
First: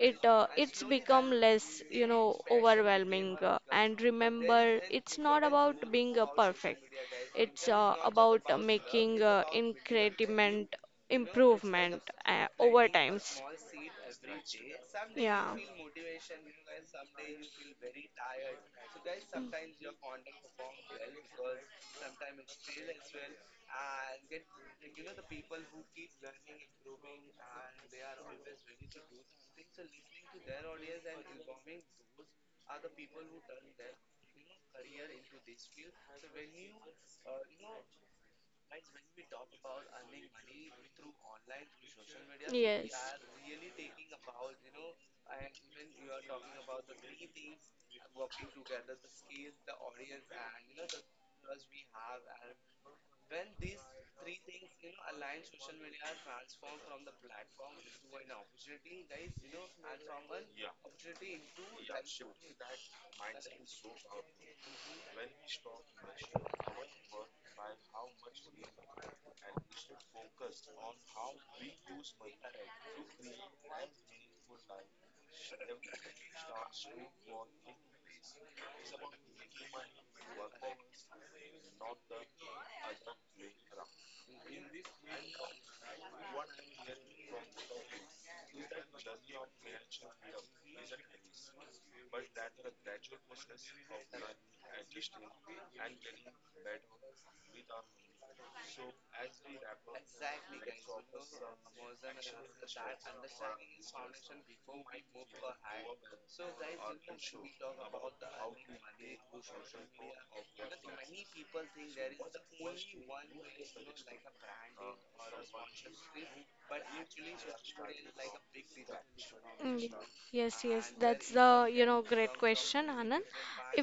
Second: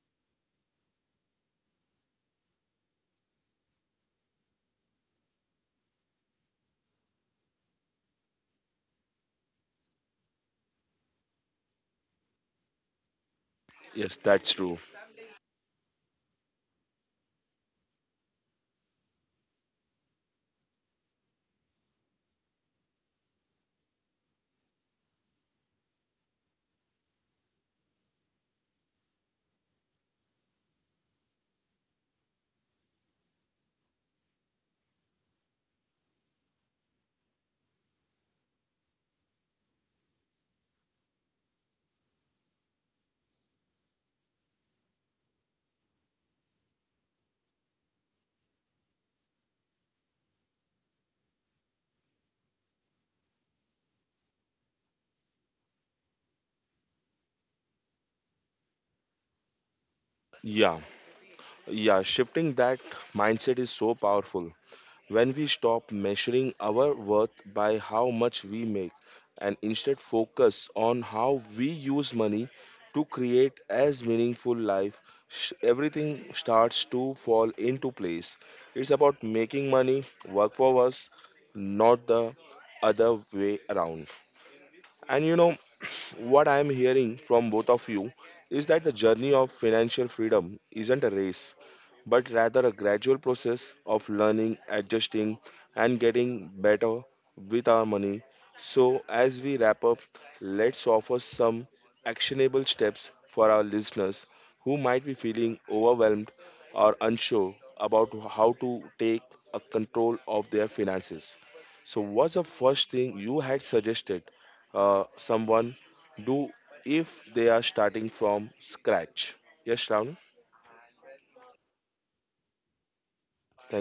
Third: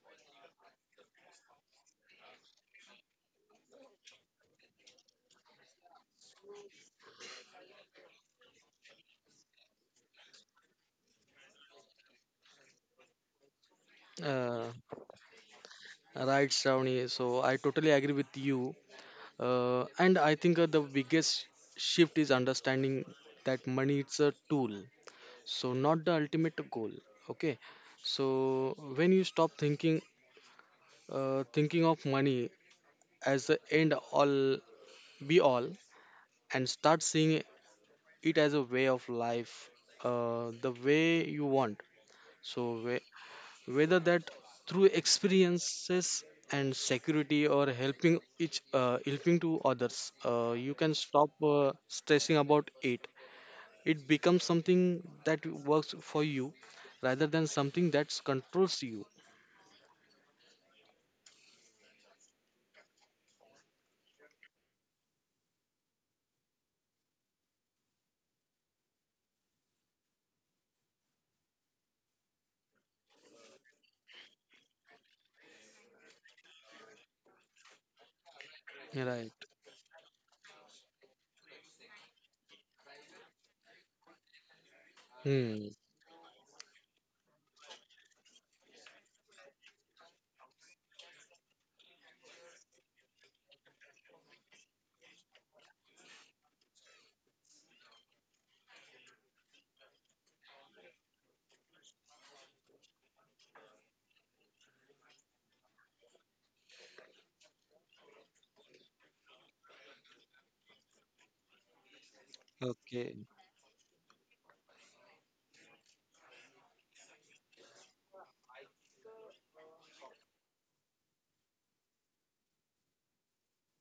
it it's become less, you know, overwhelming. And remember, it's not about being perfect. It's about making increment improvement over times. Yes, that's Yeah. Uh, true. Yes. right, Shravani. So I totally agree with you. And I think the biggest shift is understanding that money it's a tool, so not the ultimate goal. Okay. So when you stop thinking of money as the end all be all, and start seeing it as a way of life the way you want so whether that through experiences and security or helping to others you can stop stressing about it. It becomes something that works for you rather than something that controls you. Yeah, yeah, shifting that mindset is so powerful. When we stop measuring our worth by how much we make and instead focus on how we use money to create as meaningful life, everything starts to fall into place. It's about Right. making money work for us, not the other way around. And you know Hmm. what I am hearing from both of you is that the journey of financial freedom isn't a race but rather a gradual process of learning, adjusting, and getting better with our money. So, as we wrap up, let's offer some actionable steps for our listeners who might be feeling overwhelmed or unsure about how to take a control of their finances. So, what's the first thing Okay. you had suggested someone do if they are starting from scratch? Yes, Mm, Shravani. Yes, yes, that's the, you know, great question, Anand.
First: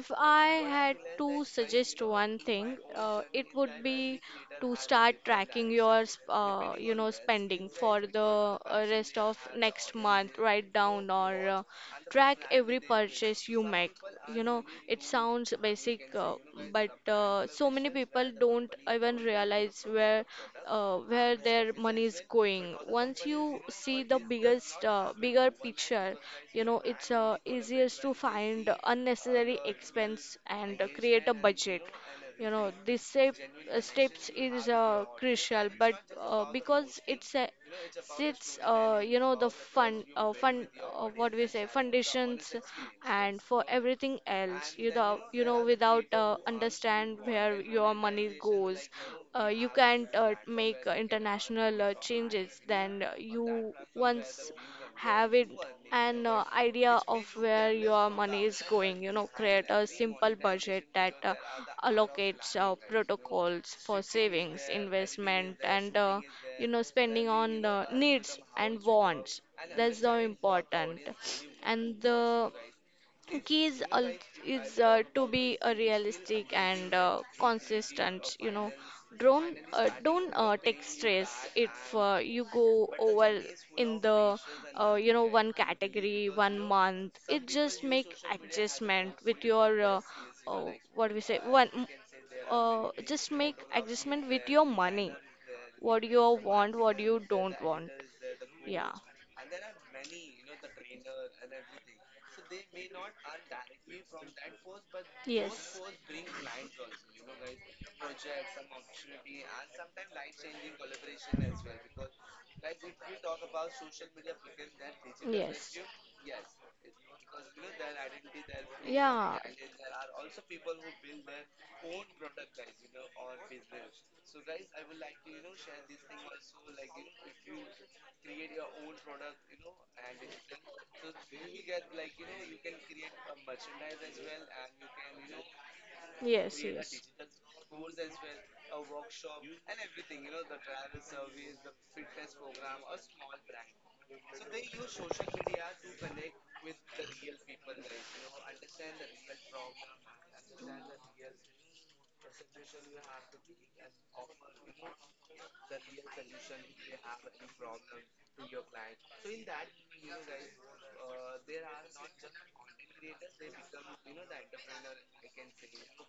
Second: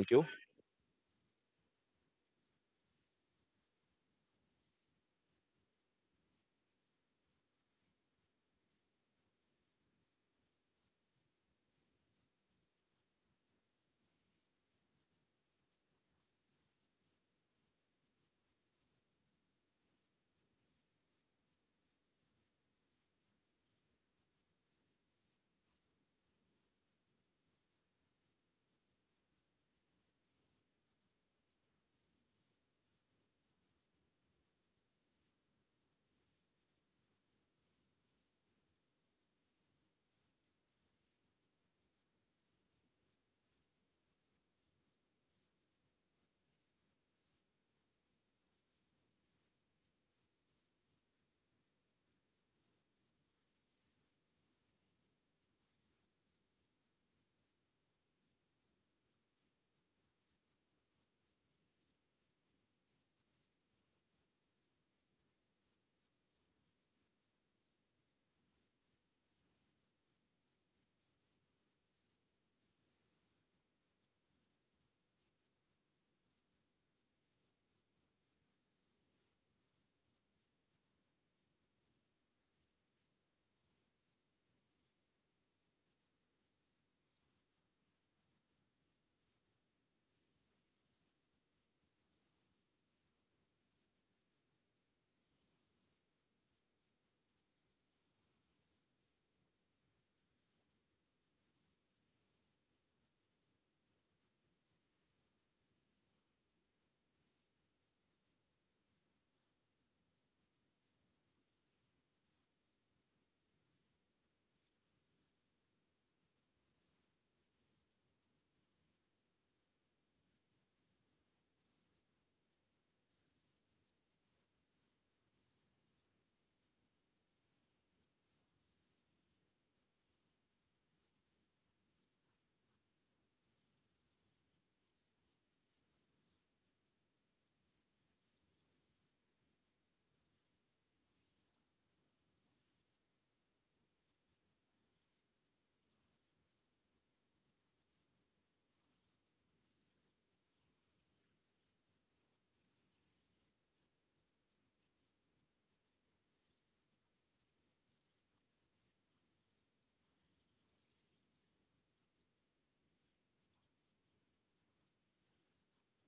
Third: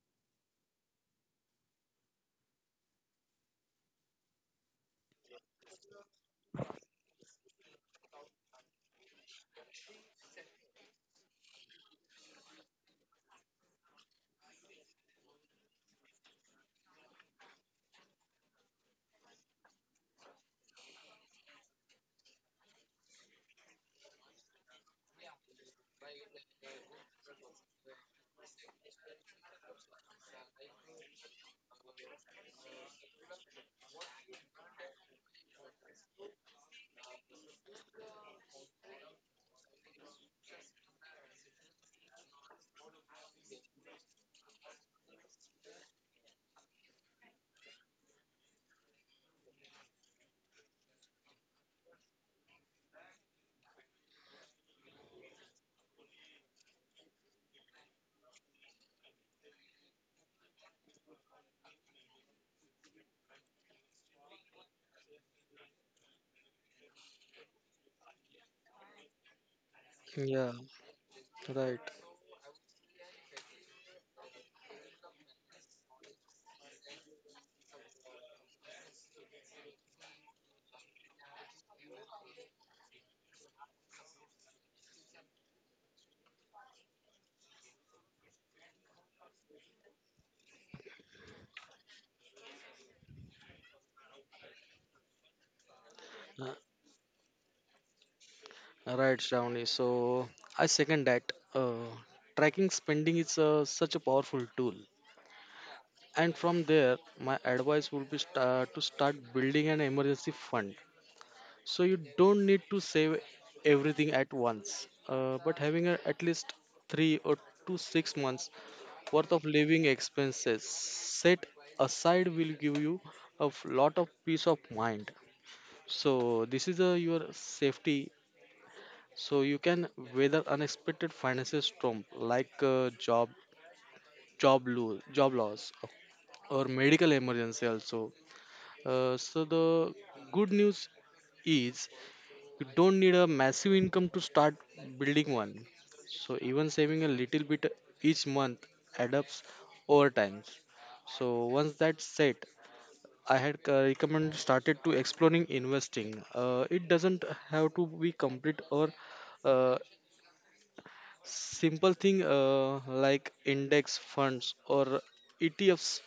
If you. I had to suggest one thing, it would be to start tracking your spending for the rest of next month. Write down or track every purchase you make. you know it sounds basic, but so many people don't even realize where their money is going. Once you see the bigger picture, it's easiest to find unnecessary expense and create a budget. You know, this step, Steps is crucial, but because it's a, the fund, what we say, foundations, and for everything else. Without understand where your money goes. You can't make international changes, then you once have it an idea of where your money is going. Create a simple budget that allocates protocols for savings, investment, and spending on needs and wants. That's so Yeah. important. Right. And the keys is to be realistic and consistent. Don't take stress if you go over in the one category one month. It just make adjustment with your uh, what we say one just make adjustment with your money, what you Uh, want, what you don't want. Yeah. Right, Shravani. So I second that. Tracking spending is such a powerful tool. And from there, my advice would be to start building an emergency fund. So you don't need to save everything at once, but having at least 3 or 2 6 months worth of living expenses set aside will give you a lot of peace of mind. So this is your safety so you can weather unexpected financial storm like job loss Yes, or medical emergency also. So the good news is you don't need a massive income to start building one. So even saving a little bit each month adds up over time. So once that's set, I had recommended started to exploring investing. It doesn't have to be complete or uh, simple thing like index funds or ETFs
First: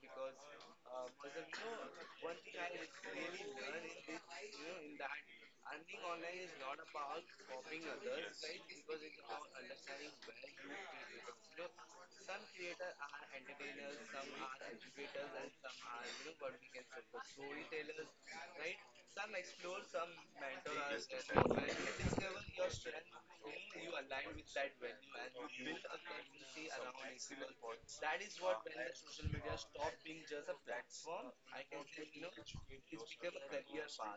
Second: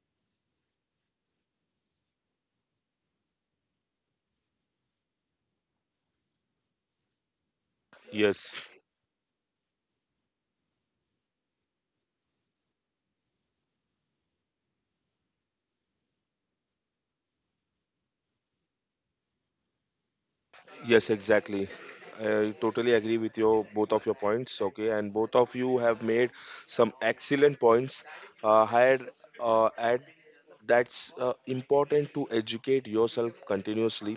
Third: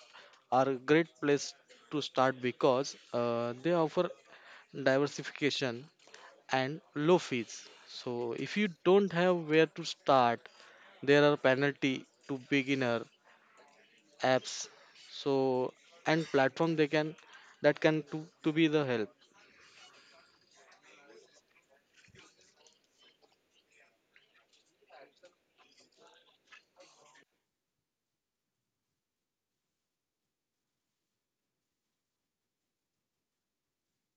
are a great place to start because they offer diversification and low fees. So if Yes. you don't have where to start, there are penalty to beginner apps. So and platform they can that can to be the help. Yes, exactly. I totally agree with your both of your points. Okay, and both of you have made some excellent points. Had at that's important to educate yourself continuously.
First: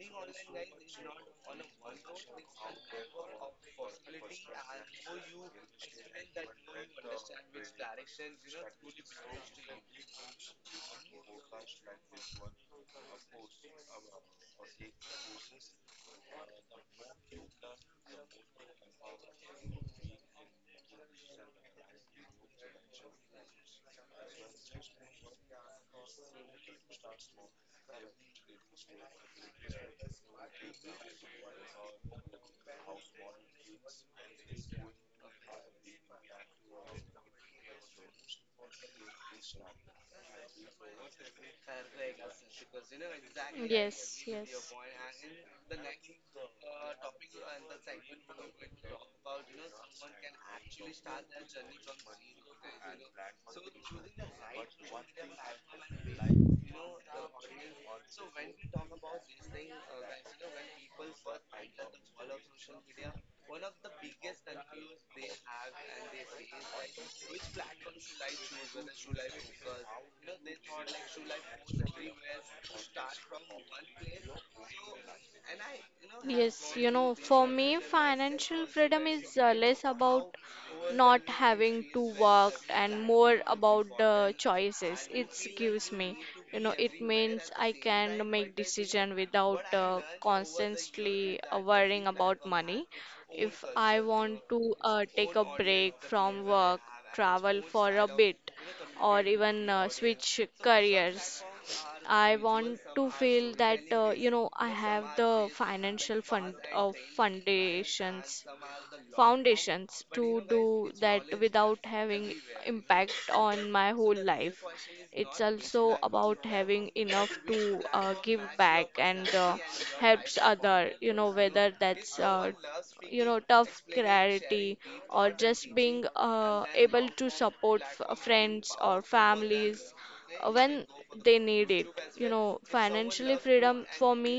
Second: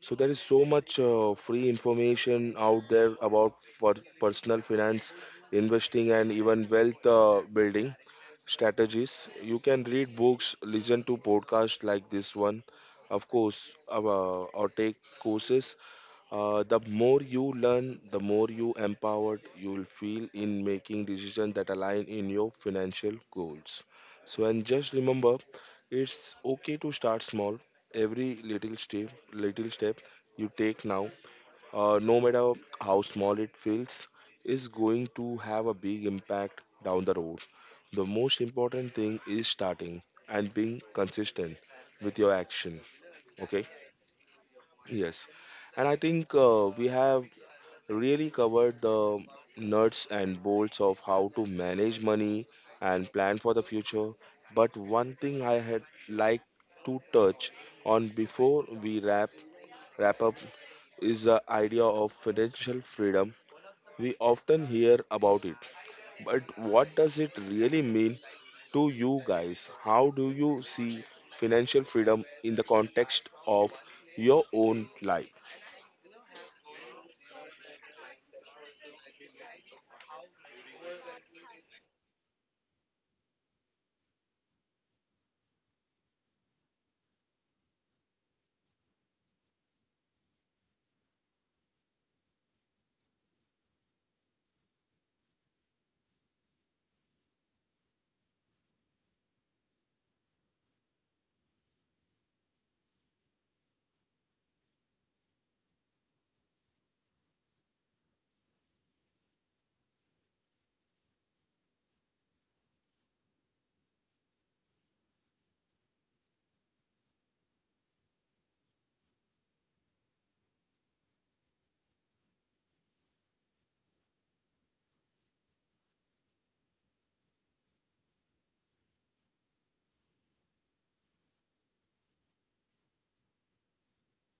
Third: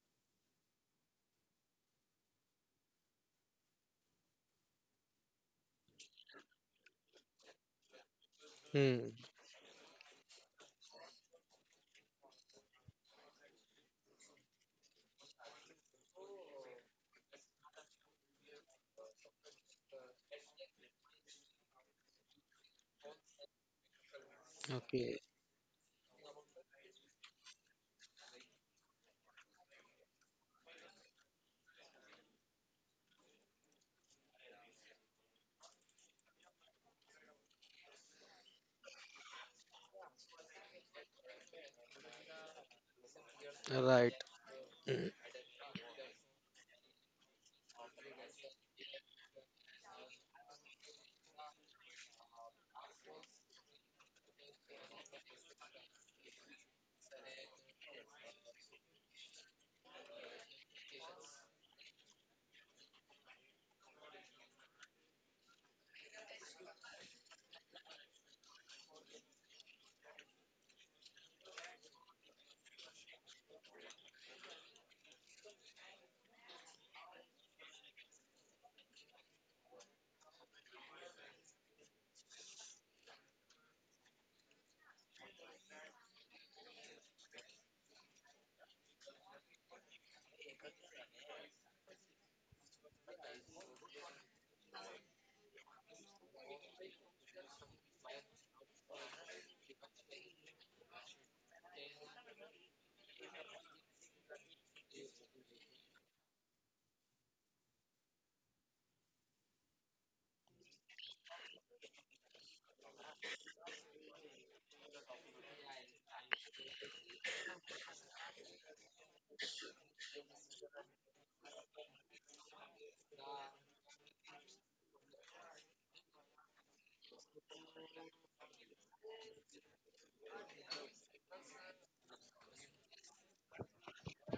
So there is so much free information out there about for personal finance, investing, and even wealth building Hmm. strategies. You can read books, listen to podcasts like this one, of course, or take courses. Uh, the more you learn, the more you empowered you will feel in making decisions that align in your financial goals. So, and just Okay. remember, it's okay to start small. Every little step you take now, no matter how small it feels, is going to have a big impact down the road. The most important thing is starting and being consistent with your action. Okay. Right. Yes. And I think we have really covered the nuts and bolts of how to manage money and plan for the future. But one thing I had like to touch on before we wrap up is the idea of financial freedom. We often hear about it, but what does it really mean to you guys? How do you see financial freedom in the context of your own life? is less and lasts more platform is about the important choices what without worrying to own bit, or even switch careers. I want to feel that I have the financial fund of foundations to do that without having impact on my whole life. It's also about having enough to give back and helps other. Whether that's tough clarity or just being able to support friends or families when they need it. Financially freedom for me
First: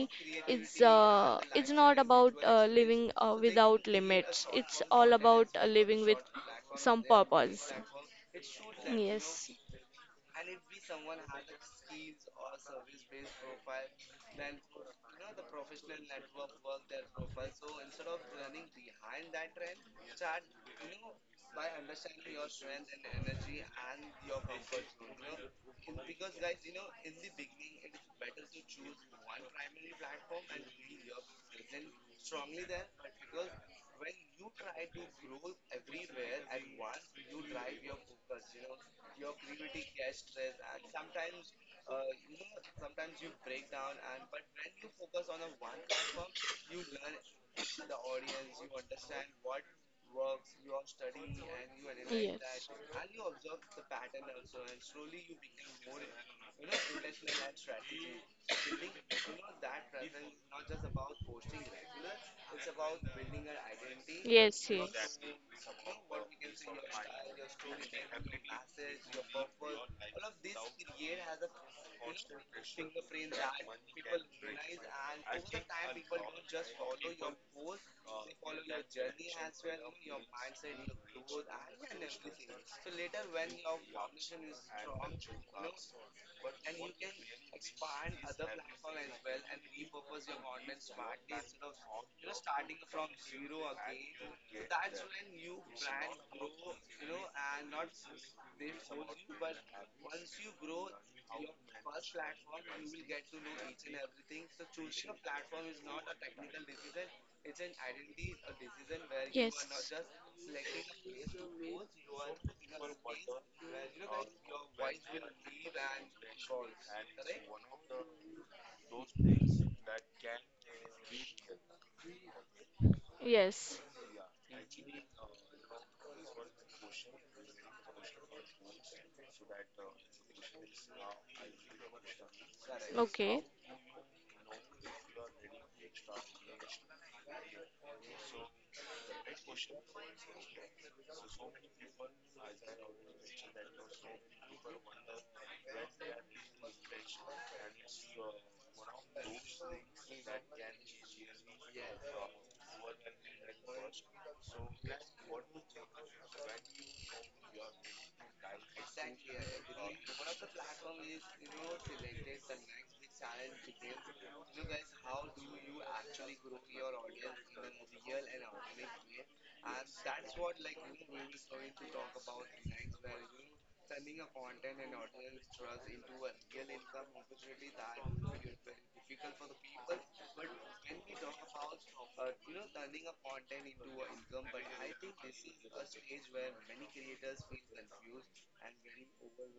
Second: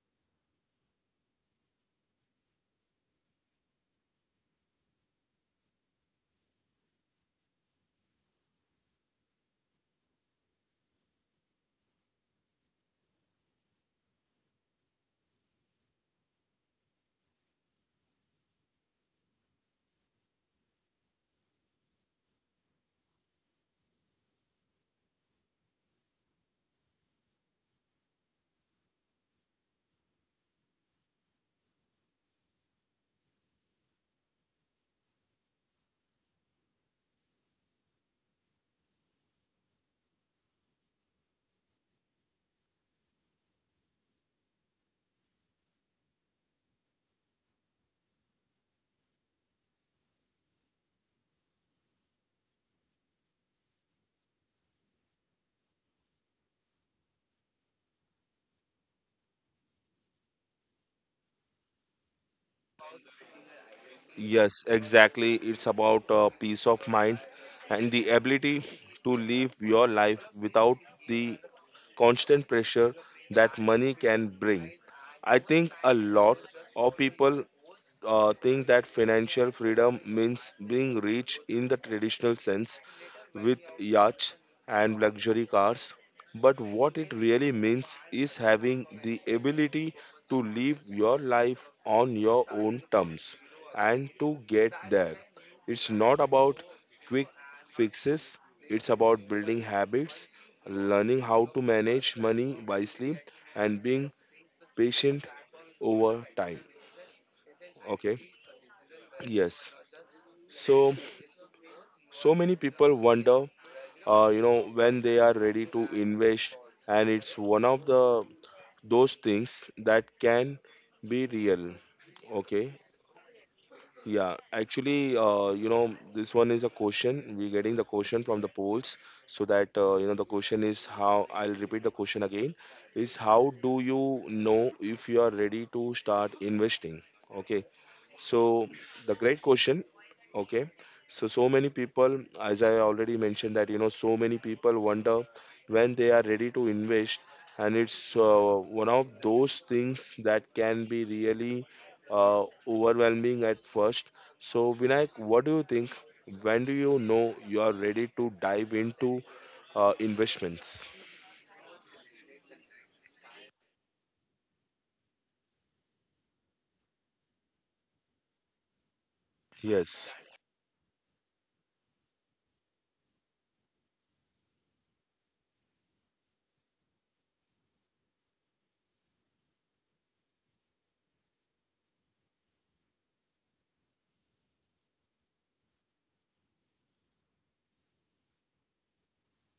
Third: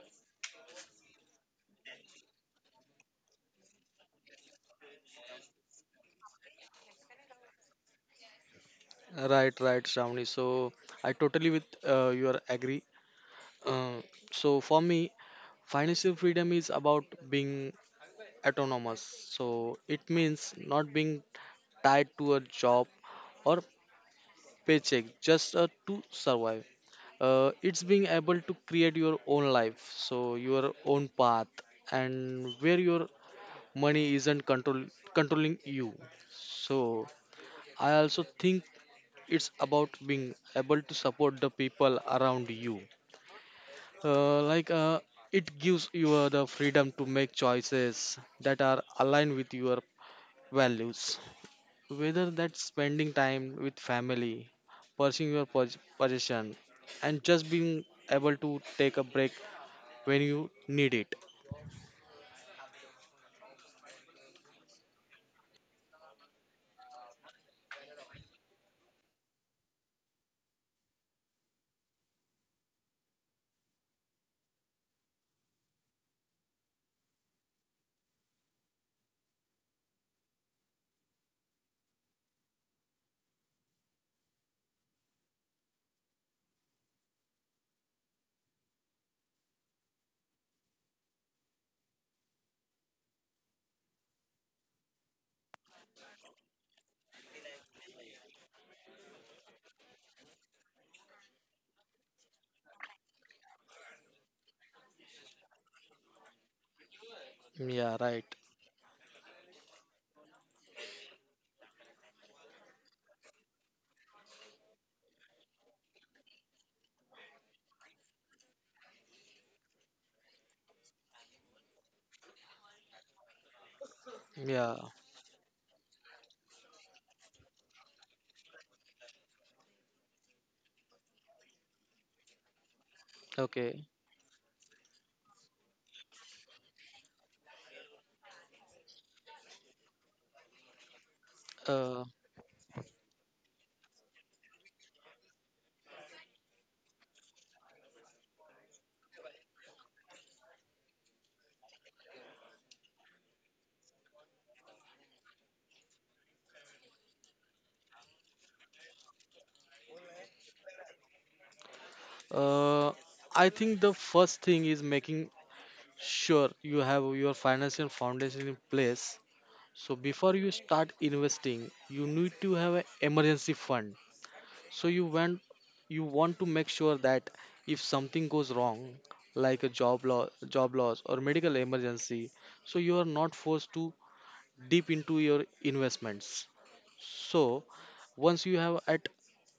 is it's not about living without limits. It's all about living with some purpose. Yes. Right. Right, Shravani. So I totally with your agree. Uh, so for me, financial freedom is about being autonomous. So it means not being tied to a job or paycheck just to survive. It's being able to create your own life, so your own path, and where your money isn't controlling you. So I also think it's about being able to support the people around you like it gives you the freedom to make choices that are aligned with your values whether Yes. that's spending time with family pursuing your position and just being able to take a break when you need it. Yes, Yes, yes. exactly. It's about peace of mind and the ability to live your life without the constant pressure that money can bring. I think a lot of people think that financial freedom means being rich in the traditional sense, with yachts and luxury cars, but what it really means is having the ability to live your life on your own terms and to get there. It's not about quick fixes, it's about building habits, learning how to manage money wisely, and being patient over time. Yeah. Okay, Right. yes. So, so many people wonder you know when they are ready to invest and it's one of the those things that can be real. Okay. Yes. Just yes. Yeah, Yeah. actually, you know, this one is a question, we're getting the question from the polls, so that, you know, the question is how, I'll repeat the question again, is Okay. how do Okay. you know if you are ready to start investing. Okay, so the great question, okay. So so many uh, people, as I already mentioned, that you know, so many people wonder when they are ready to invest, and it's one of those things that can be really overwhelming at first. So Vinayak, what do you think? When do you know you are ready to dive into investments? uh, I think the first thing is making sure you have your financial foundation in place. So Yes, before you start investing, you need to have an emergency fund. So you want to make sure that if something goes wrong, like a job loss or medical emergency, so you are not forced to deep into your investments. So once you have at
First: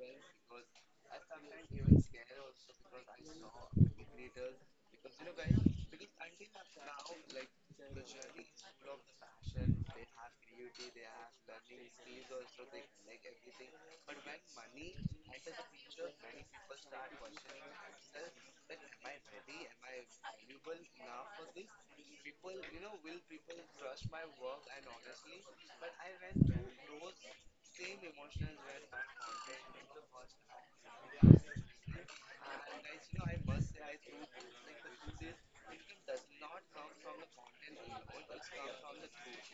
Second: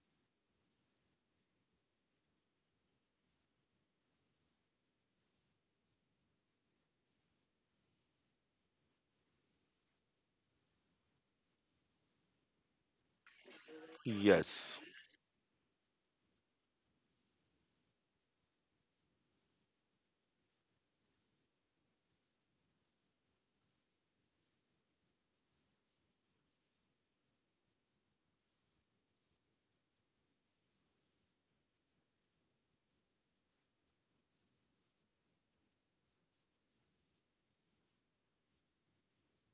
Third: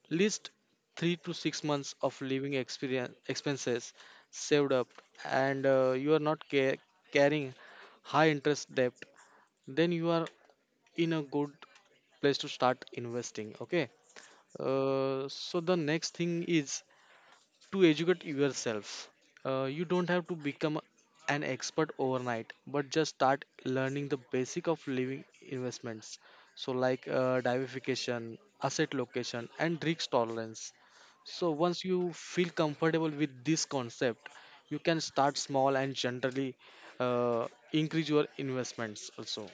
least 3 to 6 months of living experience expenses saved up, and you are not carrying high interest debt, then you are in a good place to start investing. Okay. yes. So the next thing is to educate yourself. You don't have to become an expert overnight, but just start learning the basic of living investments. So like, diversification, asset location, and risk tolerance. So once you feel comfortable with this concept, you can start small and generally uh, increase your investments also.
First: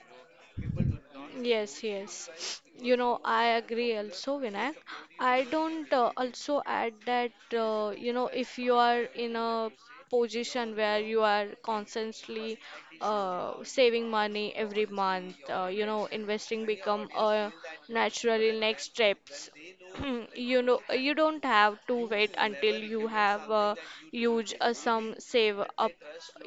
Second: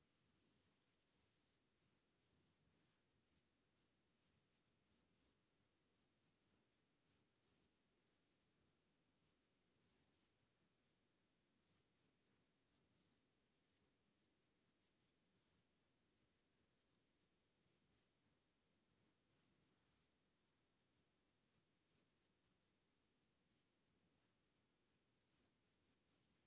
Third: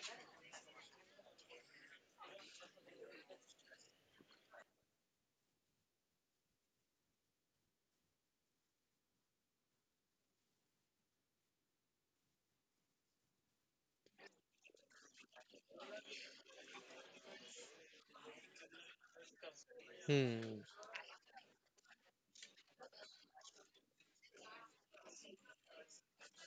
Yes, yes. I agree also, Vinayak. I don't also add that, if you are in a position where you are constantly saving money every month. Investing become a naturally next steps. [clears throat] you Hmm. know you don't have to wait until you have a huge sum save up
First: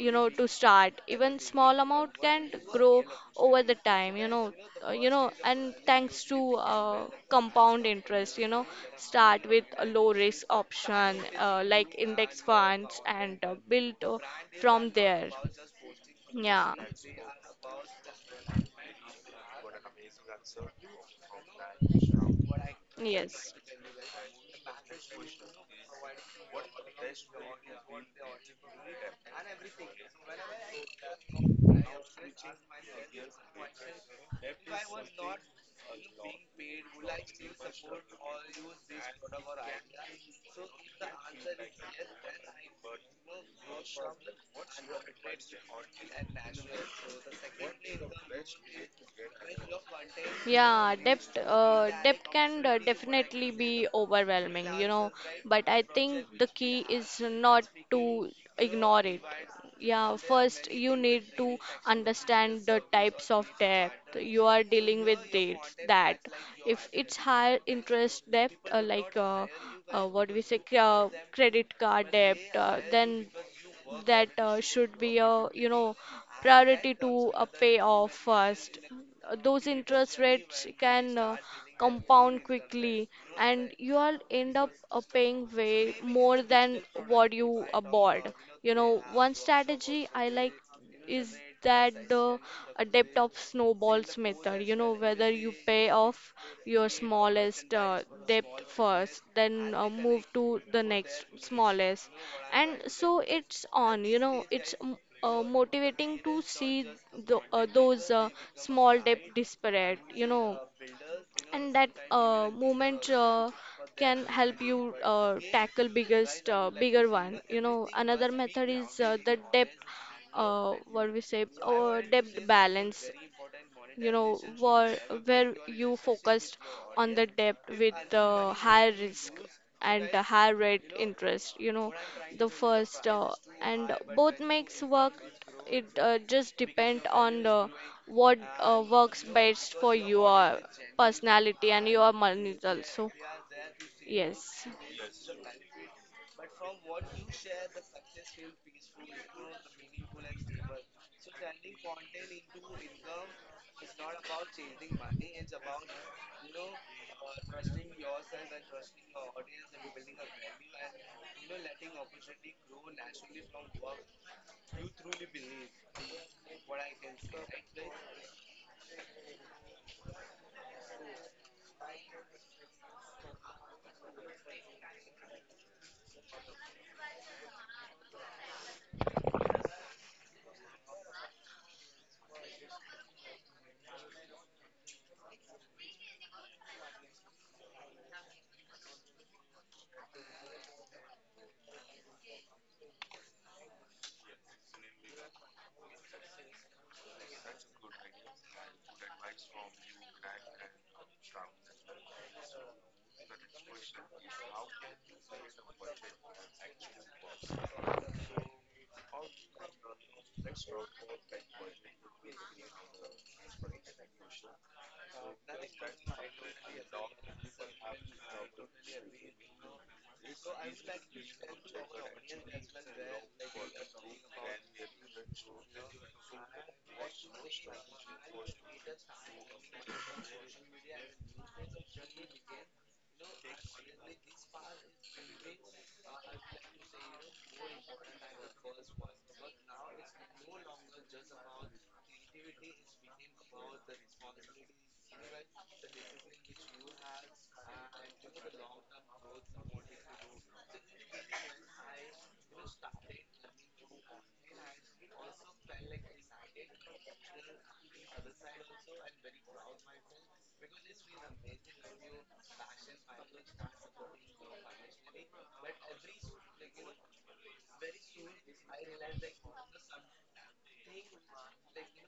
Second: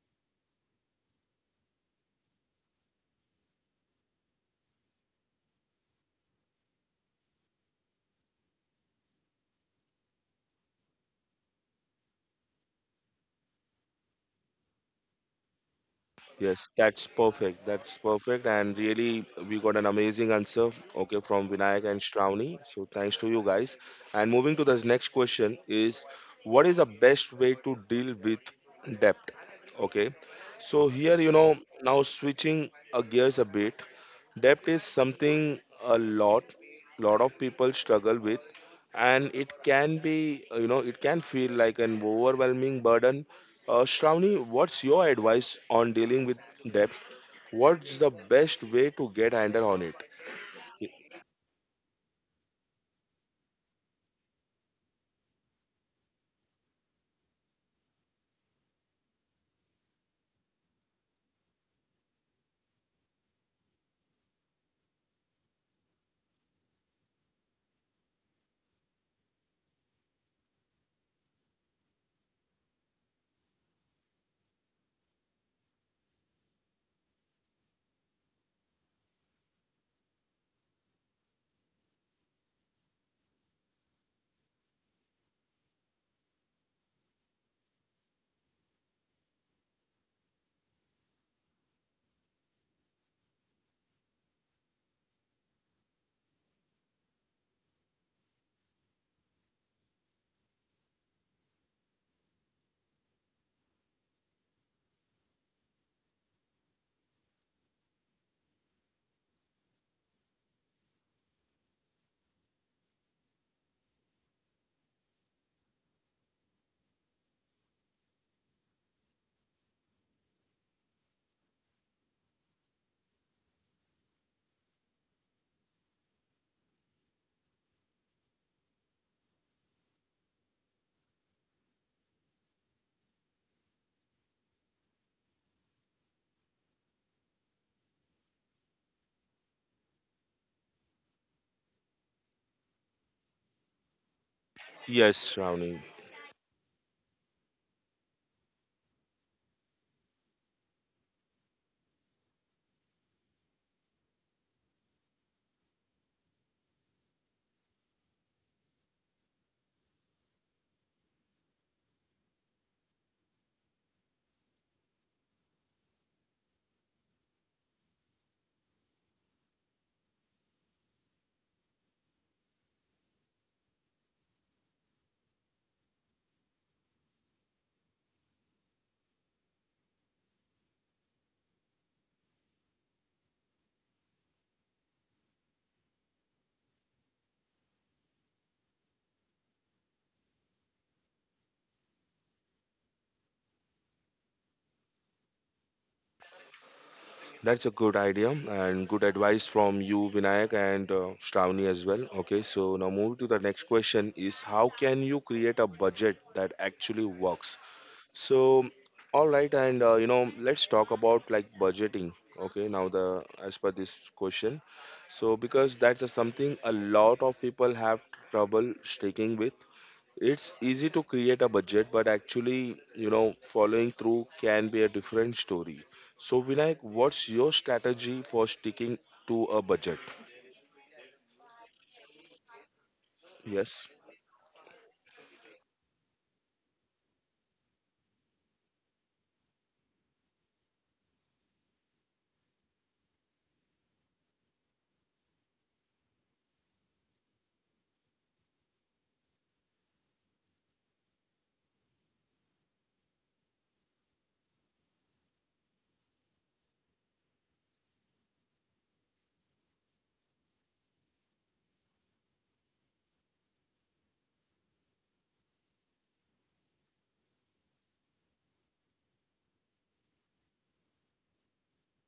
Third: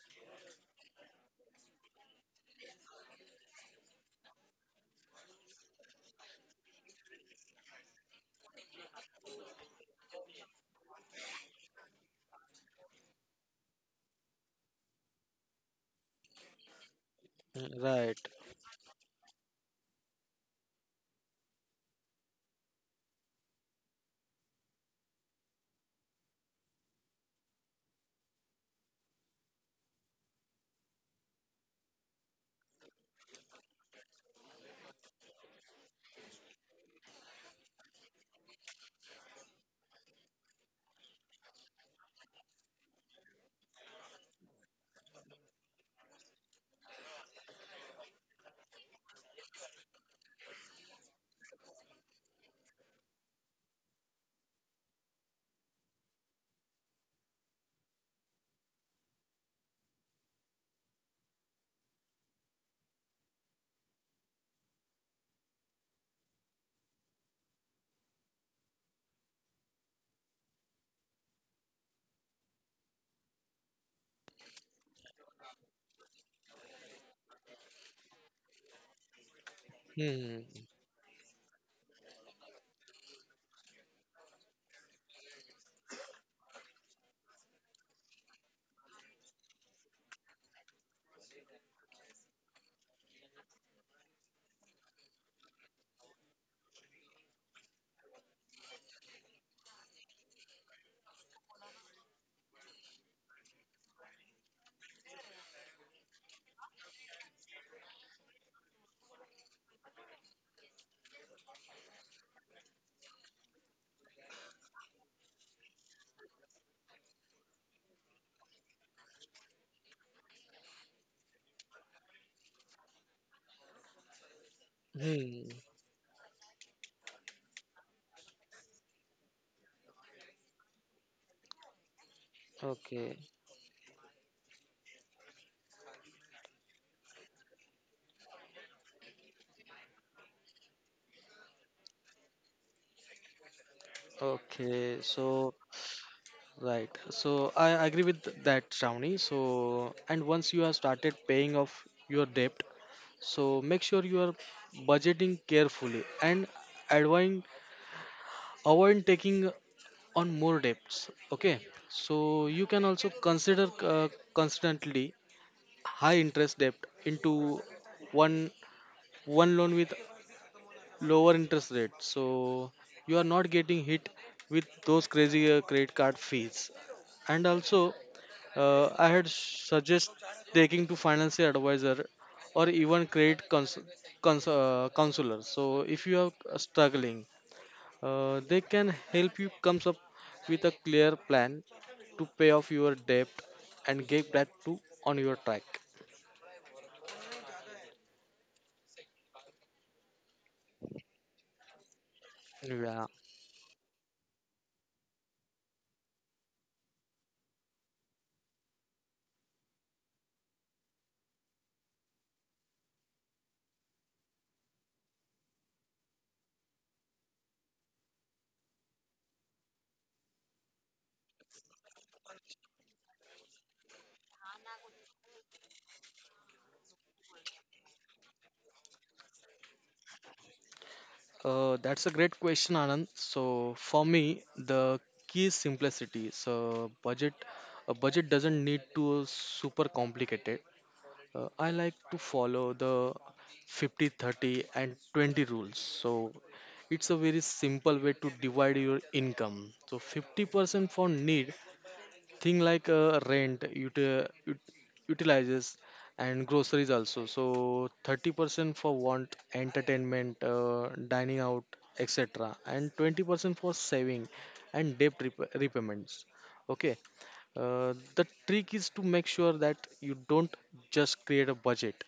to start. Even small amount can grow over the time. And thanks to compound interest, start with a low risk option like index funds and build from there. Yes, Yeah. that's perfect. That's Right. perfect. And really, we got an amazing answer, okay, from Vinayak and Shravani. So thanks to you Yes. guys. And moving to the next question is, what is the best way to deal with debt? Okay. So here, you know, now switching gears a bit, debt is something a lot of people struggle with, and it can be, you know, it can feel like an overwhelming burden. Shravani, what's your advice on dealing with debt? What's the best way to get handle on it? Yeah, depth can definitely be overwhelming, but I think the key is not to ignore it. Yeah, first you need to understand the types of depth you are dealing with dates that. If it's higher interest depth, like what do we say cre- credit card debt. Then that should be a priority to pay off first. Those interest Hmm. rates can compound quickly, and you all end up paying way more than what you bought. One strategy I like is that the adept of snowballs method. Whether you pay off your smallest debt first, then move to the next smallest, and so it's on. Motivating to see those small debt disparate. And that movement can help you tackle biggest bigger one. Another method is the depth what we say, or depth balance. You know, where, Hmm. where you focused on the depth with the higher risk and the higher rate interest. You know, the first Okay. And both makes work. It just depend on the what works best for your personality and your money also. Yes. Okay. Yes, So Shravani, right. So I agree with that, Shravani. So, and once you have started paying off your debt, so make sure you are budgeting carefully and avoid avoid taking on more debts. Okay. So you can also consider constantly high interest debt into one one loan with lower interest rate, so you are not getting hit with those crazy credit card fees. And also, I had suggest taking to financial advisor or even credit counselor. So if you are struggling, they can help you comes up with a clear plan to pay off your debt and get back to on your track. that's a good idea and good advice from you Vinayak and Shravani as well. Okay, so now Yeah. move to the next question is, how can you create a budget that actually works? So, all right, and you know, let's talk about like budgeting. Okay, now the as per this question, so because that's a, something a lot of people have trouble sticking with. It's easy to create a budget, but actually, you know, following through can be a different story. So, Vinayak, what's your strategy for sticking to a budget? That's a great question, Anand. So Yes. for me, the key is simplicity. So a budget doesn't need to super complicated. I like to follow the 50, 30, and 20 rules. So it's a very simple way to divide your income. So 50% for need thing like rent, utilizes, and groceries also. So 30% for want: entertainment, dining out, etc. And 20% for saving and debt repayments. Okay. Uh, the trick is to make sure that you don't just create a budget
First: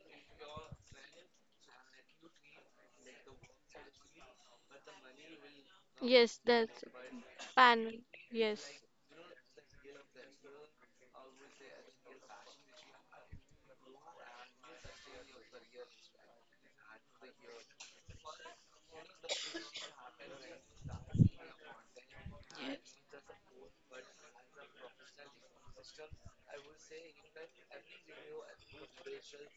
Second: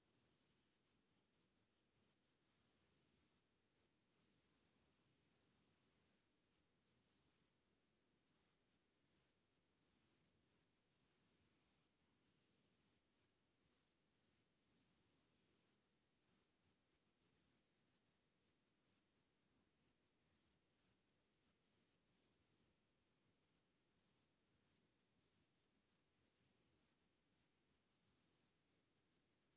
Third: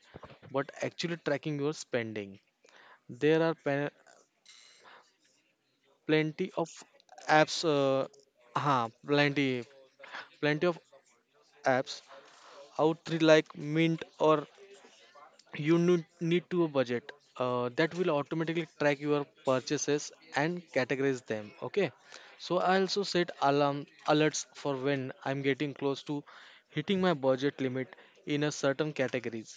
but actually tracking your spending. there are pe- Yes, Plenty of that's apps, pan. Yes. huh, plenty plenty of apps out three, like Mint or need to a budget, that will automatically track your purchases and categorize them. Okay. So I also set alarm alerts for when I'm getting close to hitting my budget limit in a certain categories.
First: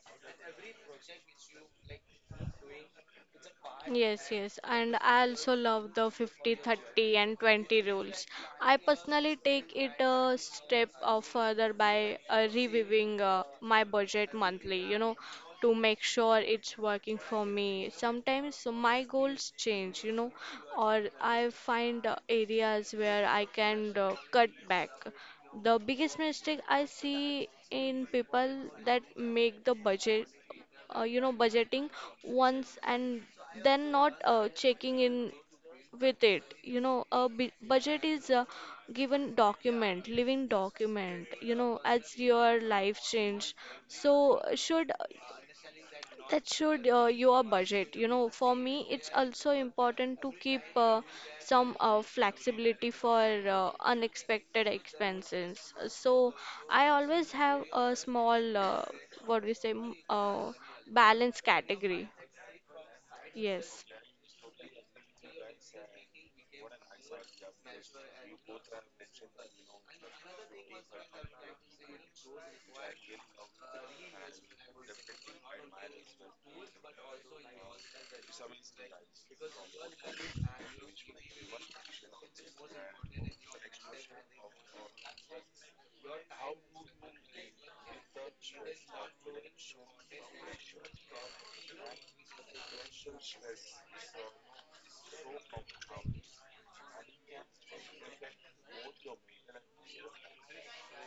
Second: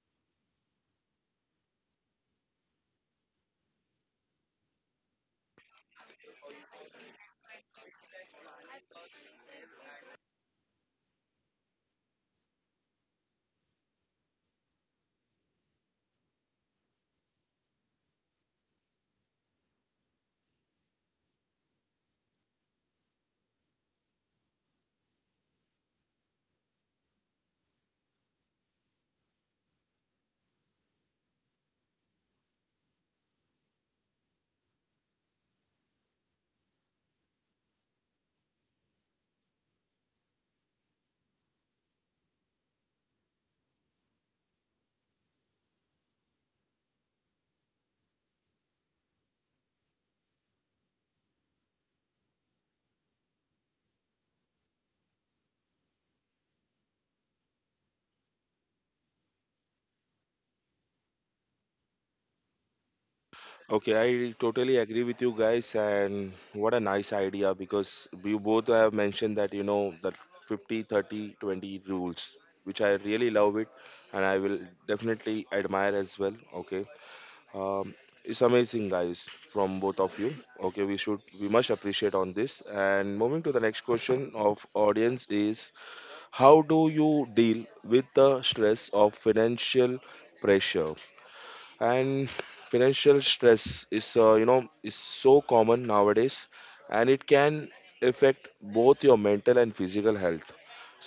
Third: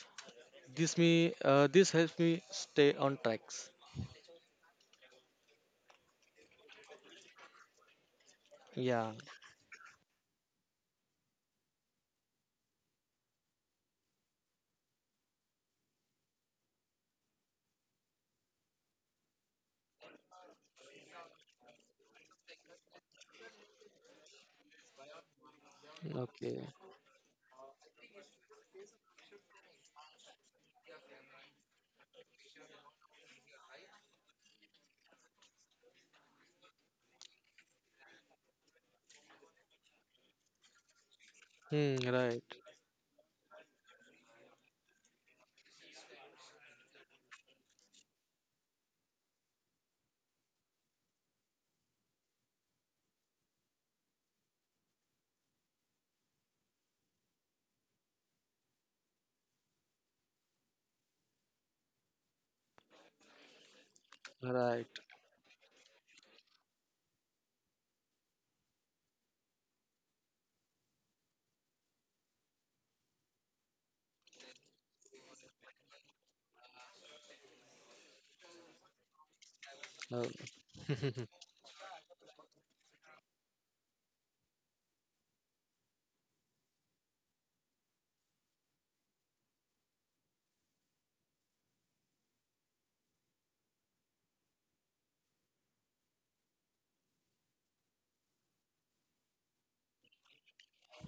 This me this helps me stay on tracks. Yes, yes, and I also love the 50/30/20 rules. I Yeah. personally take it a step further by reviewing my budget monthly, to make sure it's working for me. Sometimes my goals change, or I find areas where I can cut back. The biggest Okay. mistake I see in people that make the budget you know budgeting once and then not checking in with it. Budget is a given document living document. Hmm, As right. your life change, so should your budget. For me, it's also important to keep some flexibility for unexpected expenses. So I always have a small, what do you say, m- balance category. Yes. Okay, I totally Right. agree with you guys, and what a nice idea because you both have mentioned that you know that 50/30/20 rules, which I really love it, and I will definitely admire as well. Okay, um, it's amazing, guys, from both of Uh, you. Okay, we should [laughs] we must appreciate on this. And moving to the next question of audience is, how do you deal with the stress of financial pressure? And financial stress is, you know, is so common nowadays, and it can affect both your mental and physical health.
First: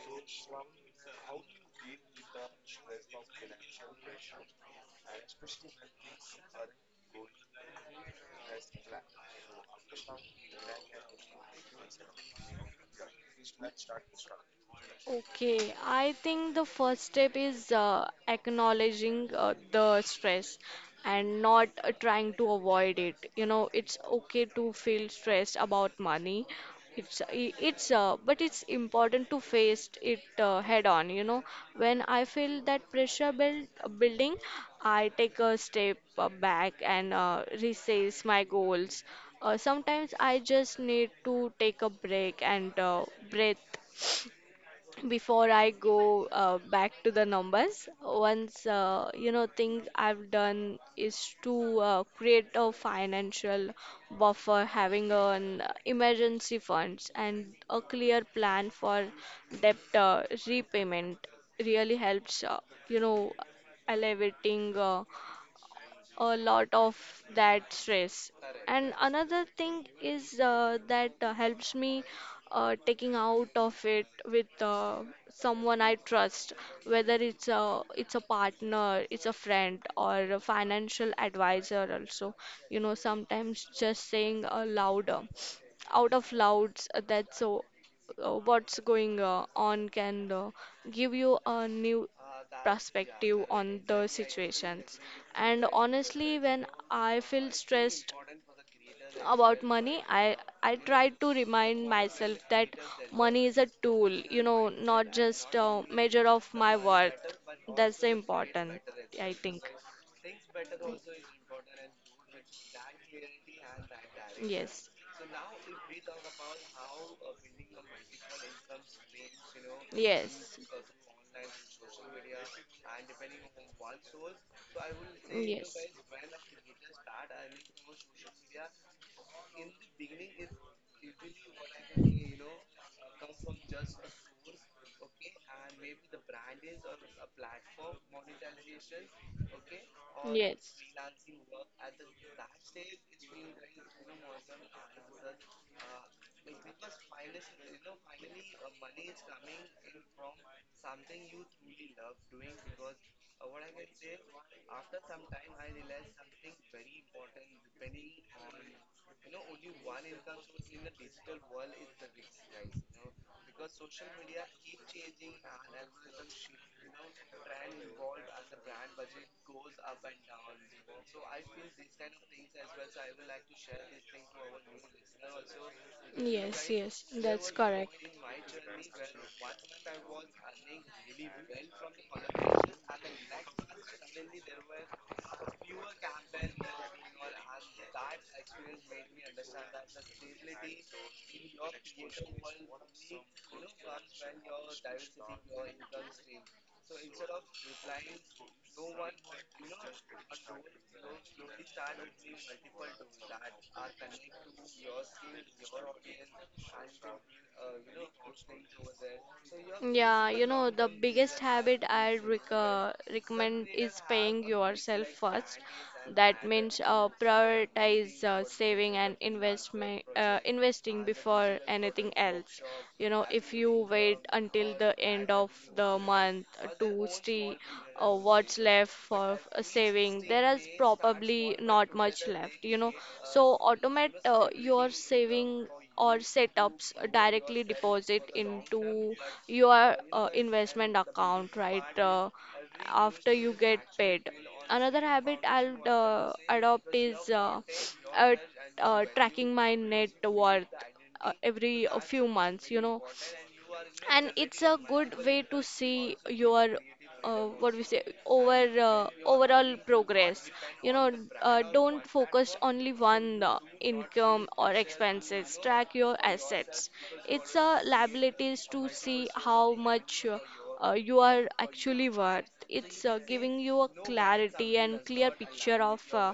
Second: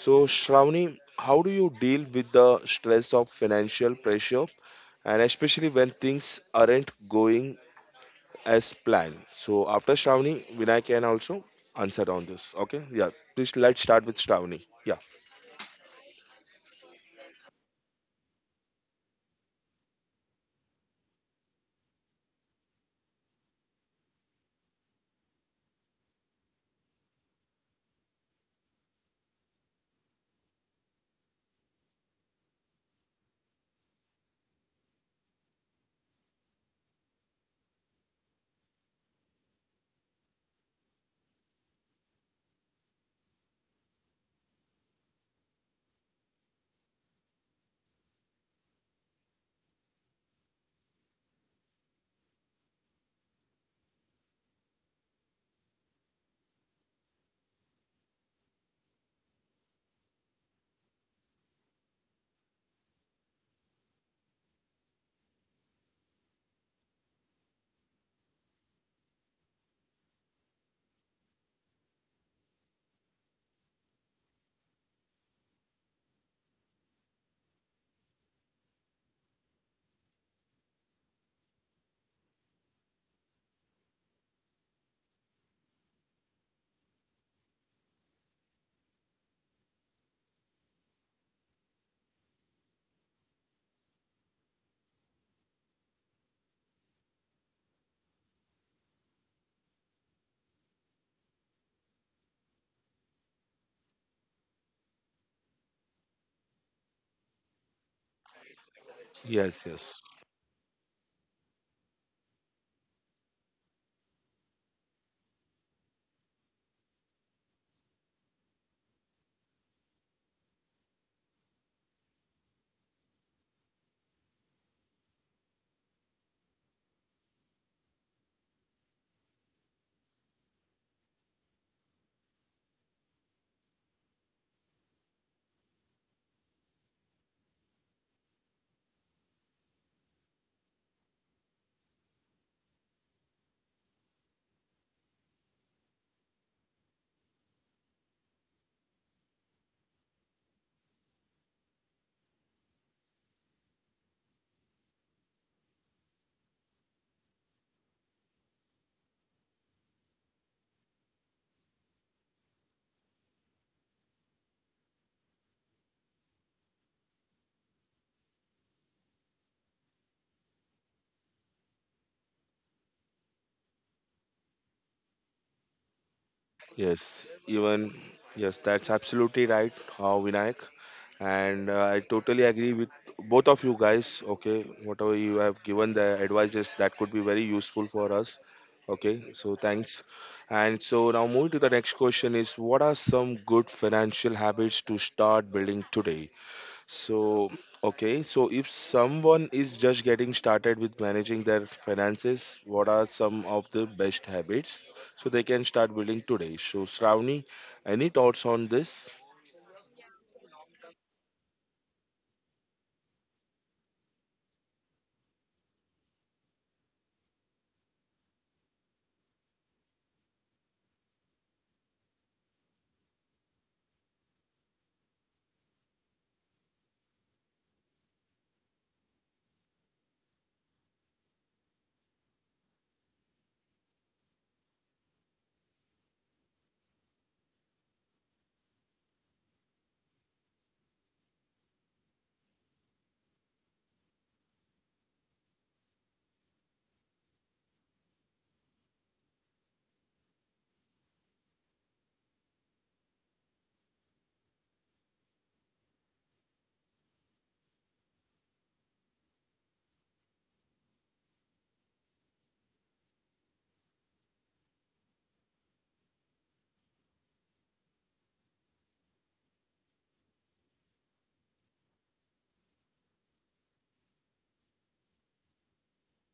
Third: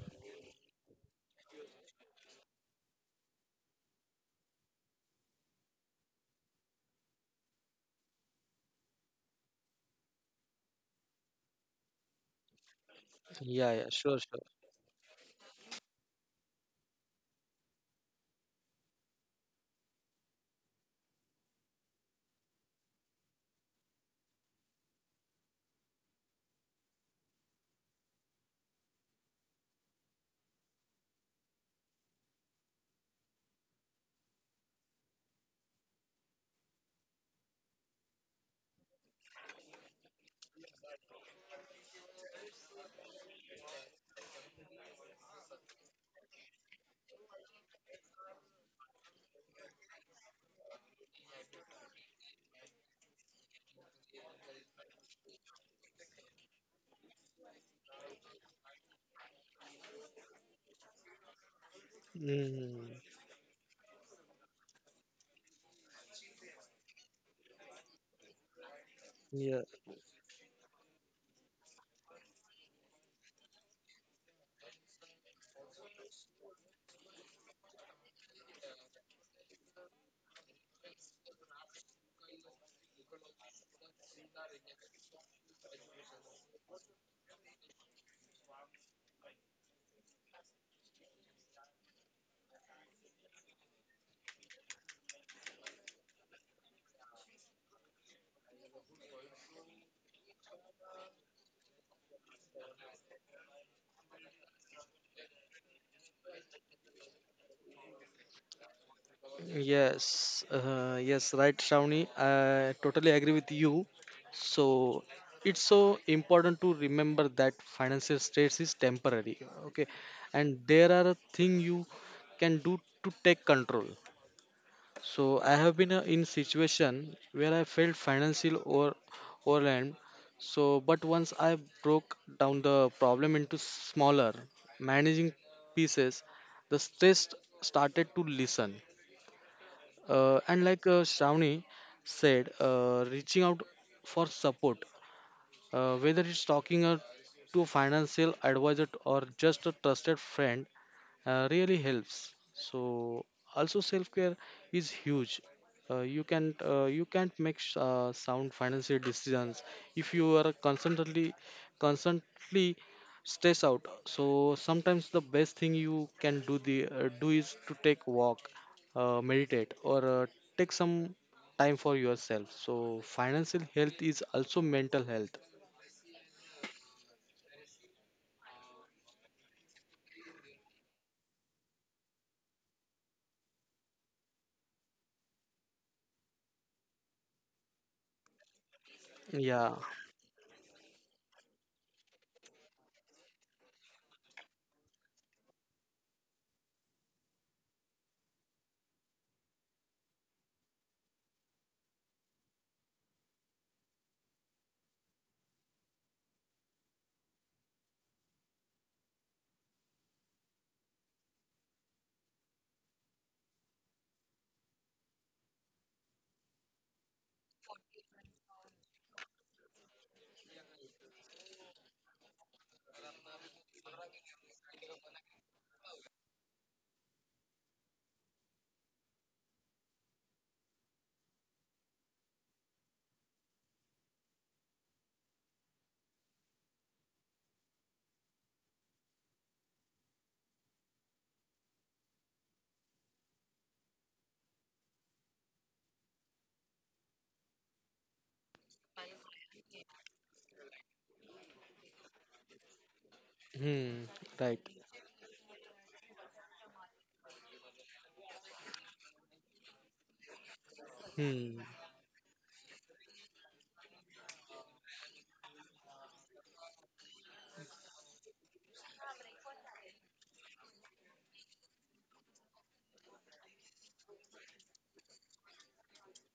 So Shravani, how do you deal with the stress of financial pressure, and especially when things aren't going as planned? So after Shravani, Vinay can also answer on this. Okay, yeah, please, yeah yeah let's start sure with sure Shravani, yeah. Okay, I think the first step is acknowledging the stress and not trying to avoid it. It's okay to feel stressed about money. It's I- it's but it's important to face it head on. When I feel that pressure building, I take a step back and reassess my goals. Sometimes I just need to take a break and breathe before I go back to the numbers. Once thing I've done is to create a financial buffer. Having an emergency funds and a clear plan for debt repayment really helps. Mm, you know, Elevating a lot of that stress. And another yeah. thing is that helps me taking out of it with someone I trust, whether it's a partner, it's a friend, or a financial advisor. Also, sometimes just saying louder out of louds, that's so what's going on can give you a new perspective on the situations. And honestly, when I feel stressed about money, I try to remind myself that money is a tool, not just a measure of my worth. That's the important, I think. Yes, yes. Yes, yes, right, Shravani. I totally agree with you. Yes, So it's so important to remember that financial stress is temporary. Okay, through yes. and there are things you can do to take control. So I have been in situation where I felt financial over overwhelmed. So, but once I broke down the problem into smaller managing pieces, the stress started to listen. And like, Shravani said, reaching out for support, whether it's talking, to a financial advisor or just a trusted Know, friend, really helps. So also self care is huge. You can't make sound financial decisions if you are constantly stressed out. So sometimes the best thing you can do the do is to take walk, meditate, or take some time for yourself. So financial health is also mental health. yes. Yes, even yes, that's absolutely right, Vinayak, and I totally agree with both of you guys. Okay, whatever you have given the advices that could be very useful for us. Okay, so Yeah. thanks. And so now moving to the next question is, what are some good financial habits to start building today? So, okay, so if someone is just getting started with managing their finances, what are some of the best habits so they can start building today? So, Shravani, any thoughts on this? Yeah, the biggest habit I recommend is paying yourself first. That means prioritize saving and investing before anything else. If you wait until the end of the month to see what's left for saving, there is probably not much left. So automate your saving or setups directly deposit into your investment account, right? After you get paid. Another habit I'll adopt is uh, tracking my net worth every few months. Hmm. And Right. it's a good way to see your what we say over overall progress. you know Hmm. Don't focus only one income or expenses. Track your assets, it's a liabilities, to see how much you are actually worth. It's giving you a clarity and clear picture of uh,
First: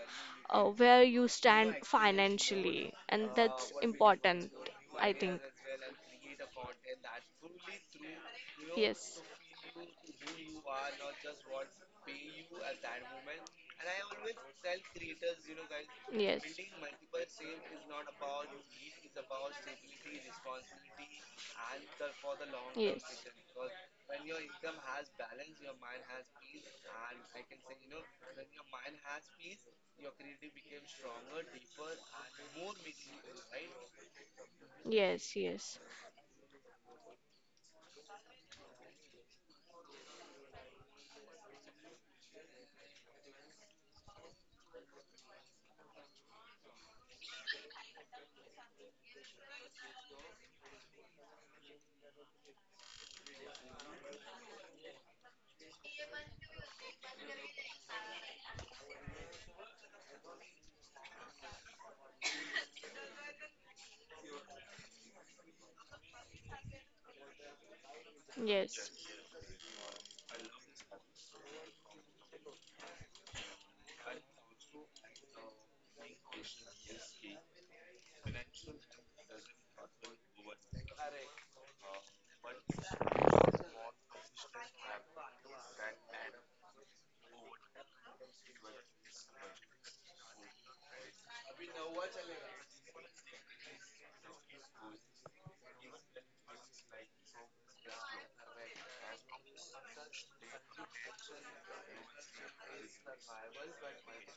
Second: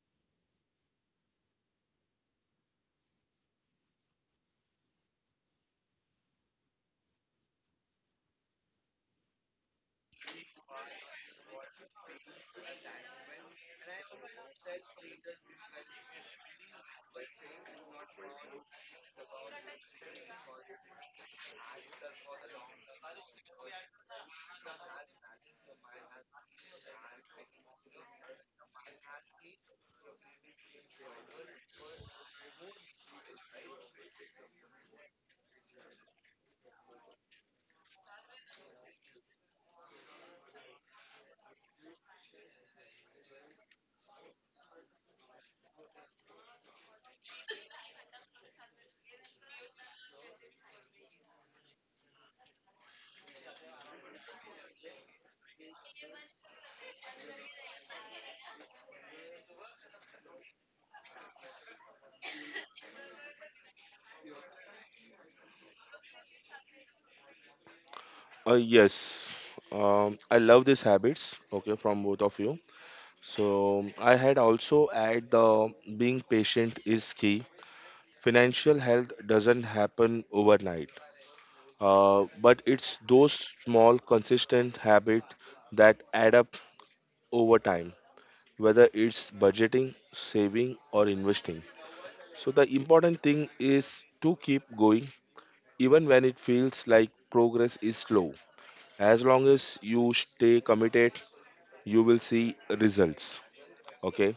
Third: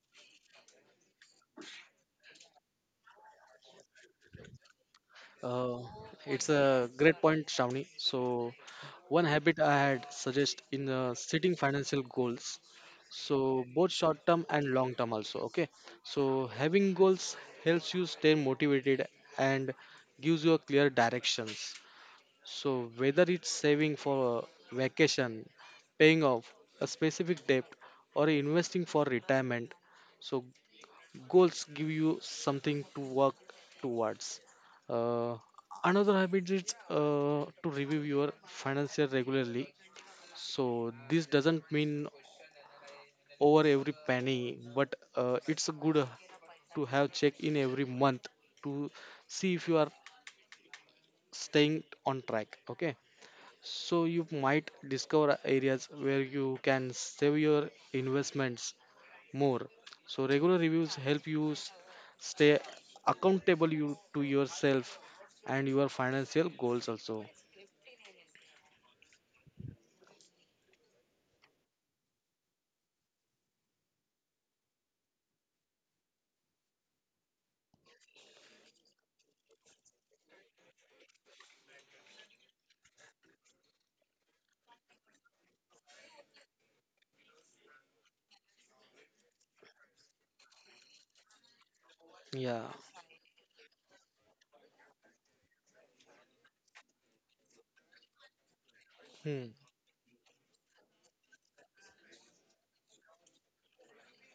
uh, where you stand financially, and that's important, I think. Uh, it's a great point, Shravani. So, Yes, one habit I had suggest in setting financial goals. So, both short term and long term also. Okay. yes, So, having goals helps you stay motivated and gives you a clear directions. So, yes, whether it's saving for a vacation, paying off a specific debt, or investing for retirement, so goals give you something to work towards. yes, Uh, yes, another habit is to review your financial regularly. So this doesn't mean over every penny, but it's good to have check in every month to see if you are staying on track. Okay, so you might discover areas where you can save your investments more. So regular reviews help you stay accountable to yourself and your financial goals also. Yes. Yes, I love these habits. Okay, from both of you. So I had also add the being patient is key. Financial health doesn't happen overnight, but it's those small, consistent habits that add up over time, whether it's budgeting, saving, or investing. So, Yeah. the important thing is to keep going even when it feels like progress is slow. As long Hmm. as you stay committed, you will see results. Okay,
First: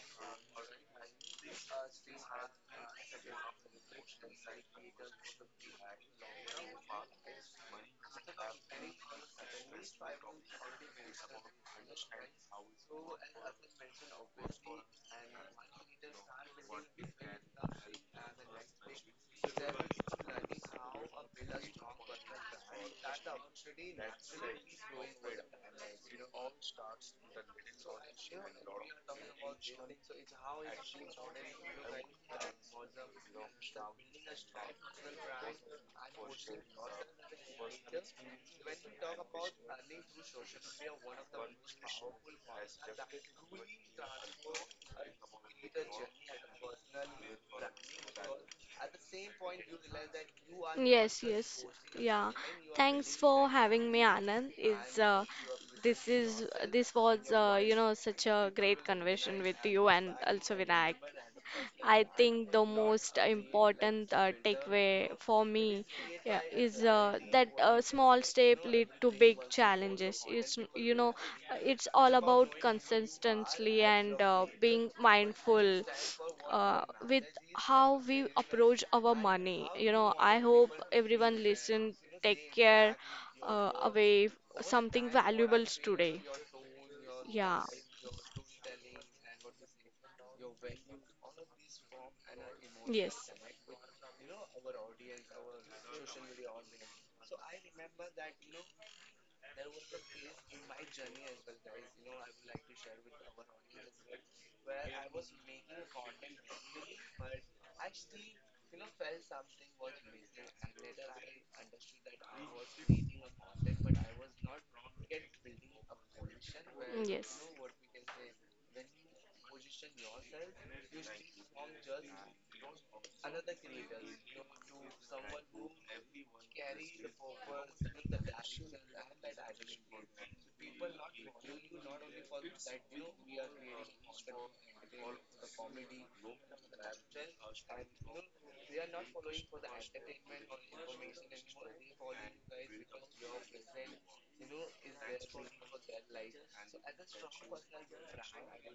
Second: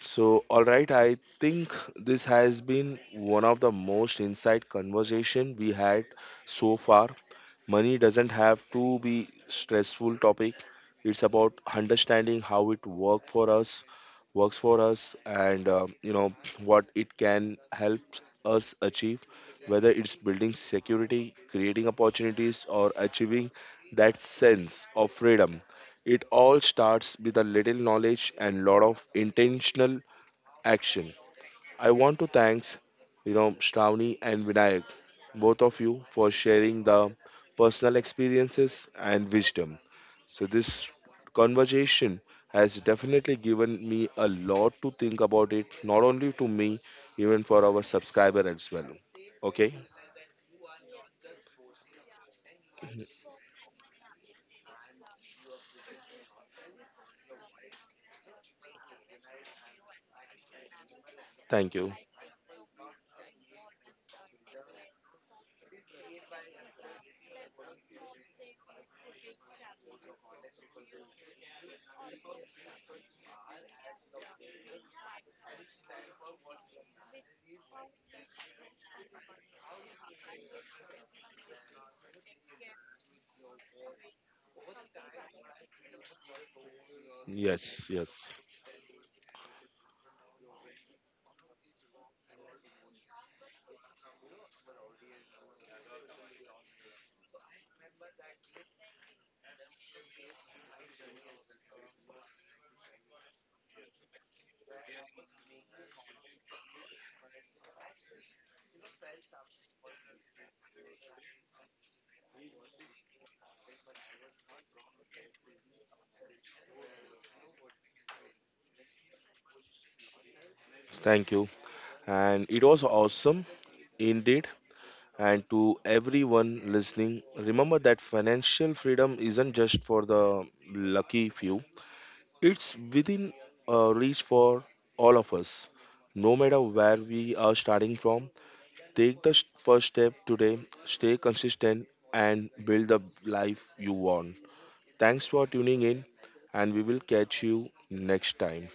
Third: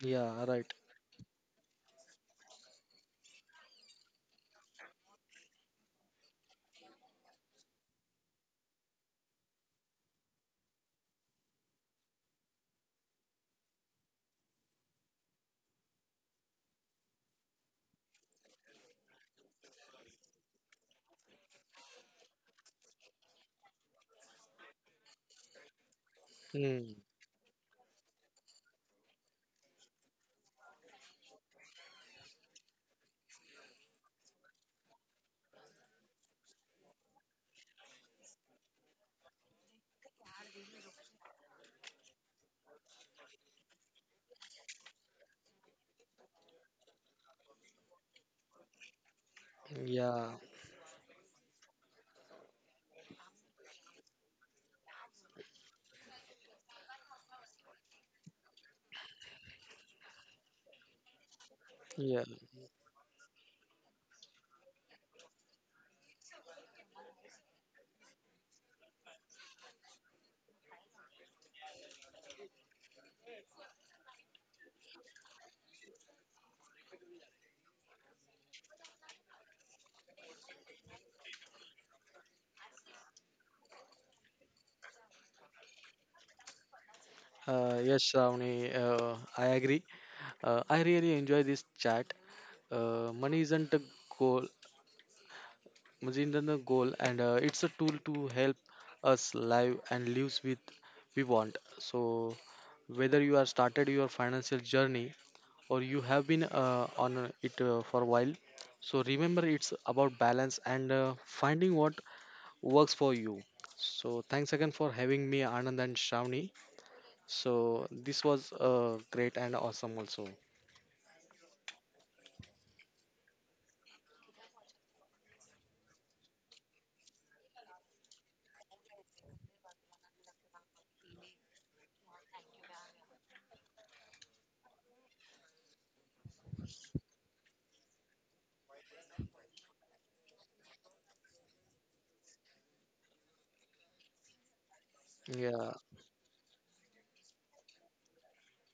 Yeah. so all Right. right, I think this has been one of the most insight conversation we had so far. Money doesn't have to be stressful topic. It's about understanding how it work for us, works for us, and you know what it can help us achieve. Whether it's building security, creating opportunities, or achieving that sense of freedom, it all Hmm. starts with a little knowledge and lot of intentional action. I want to thanks, you know, Shravani and Vinayak, both of you for sharing the personal experiences and wisdom. So this conversation has definitely given me a lot to think about it, not only to me, even for our subscriber as well. Okay, Yeah. Yes, yes. Yeah. Thanks for having me, Anand. It's this is this was you know such a great conversation with you and also Vinayak. thank you. I Yeah. think the most important takeaway for me, yeah, is that small step lead to big challenges. It's you know It's all about consistency and being mindful with how we approach our money. I hope everyone listen. Take care uh, away f- something valuable today. Yeah, Yes, Yes, yes. Shravani. I agree. I really enjoy this chat. Yes, Money isn't a goal. Mazindan goal, and it's a tool to help us live and lives with we want. So, whether you are started your financial journey or you have been on it for a while, so remember it's about balance and finding what works for you. So, thanks again for having me, Anand and Shravani. yes, So, this was great and awesome also. Thank you. And it was awesome indeed. And to everyone listening, remember that financial freedom isn't just for the lucky few, it's within reach for all of us. No matter where we are starting from, take the first step today, stay consistent, and build the life you want. Thanks for Yeah, tuning in, and we will catch you next time.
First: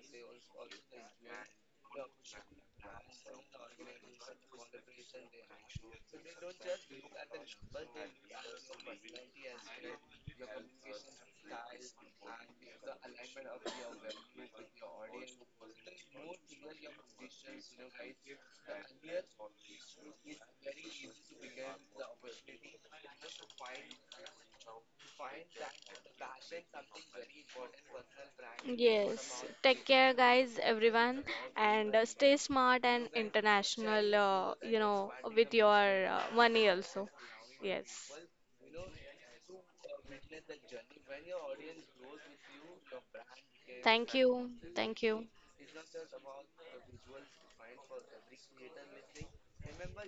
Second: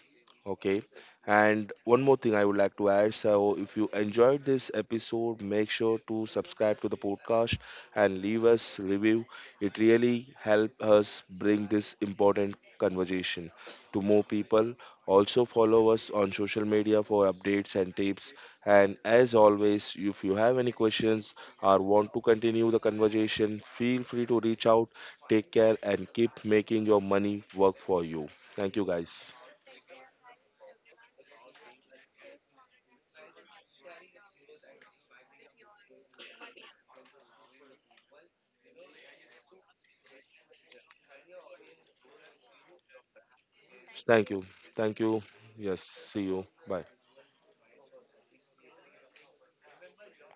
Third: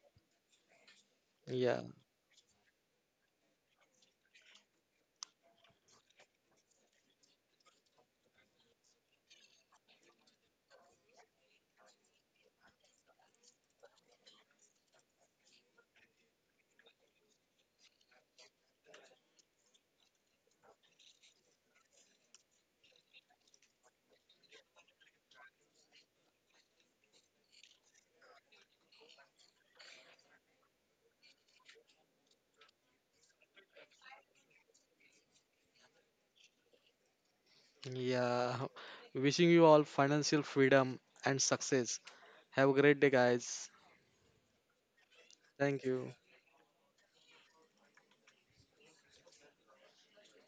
Okay. And yeah. one more thing I would like to add. So, if you enjoyed this episode, make sure to subscribe to the podcast and leave us review. It really helps us bring this important conversation to more people. Also, follow us on social media for updates and tips. And as always, if you have any questions or want to continue the conversation, feel free to reach out. Take care and keep making your money work for you. Thank you, guys. yes. Take care, guys, everyone, and stay smart and international, with your money also. Yes. Yeah. [laughs] Wishing you all financial freedom and success. Have a great day, guys. Thank Thank you. you. Thank Thank you. you. Yes. Thank you. See you. Bye.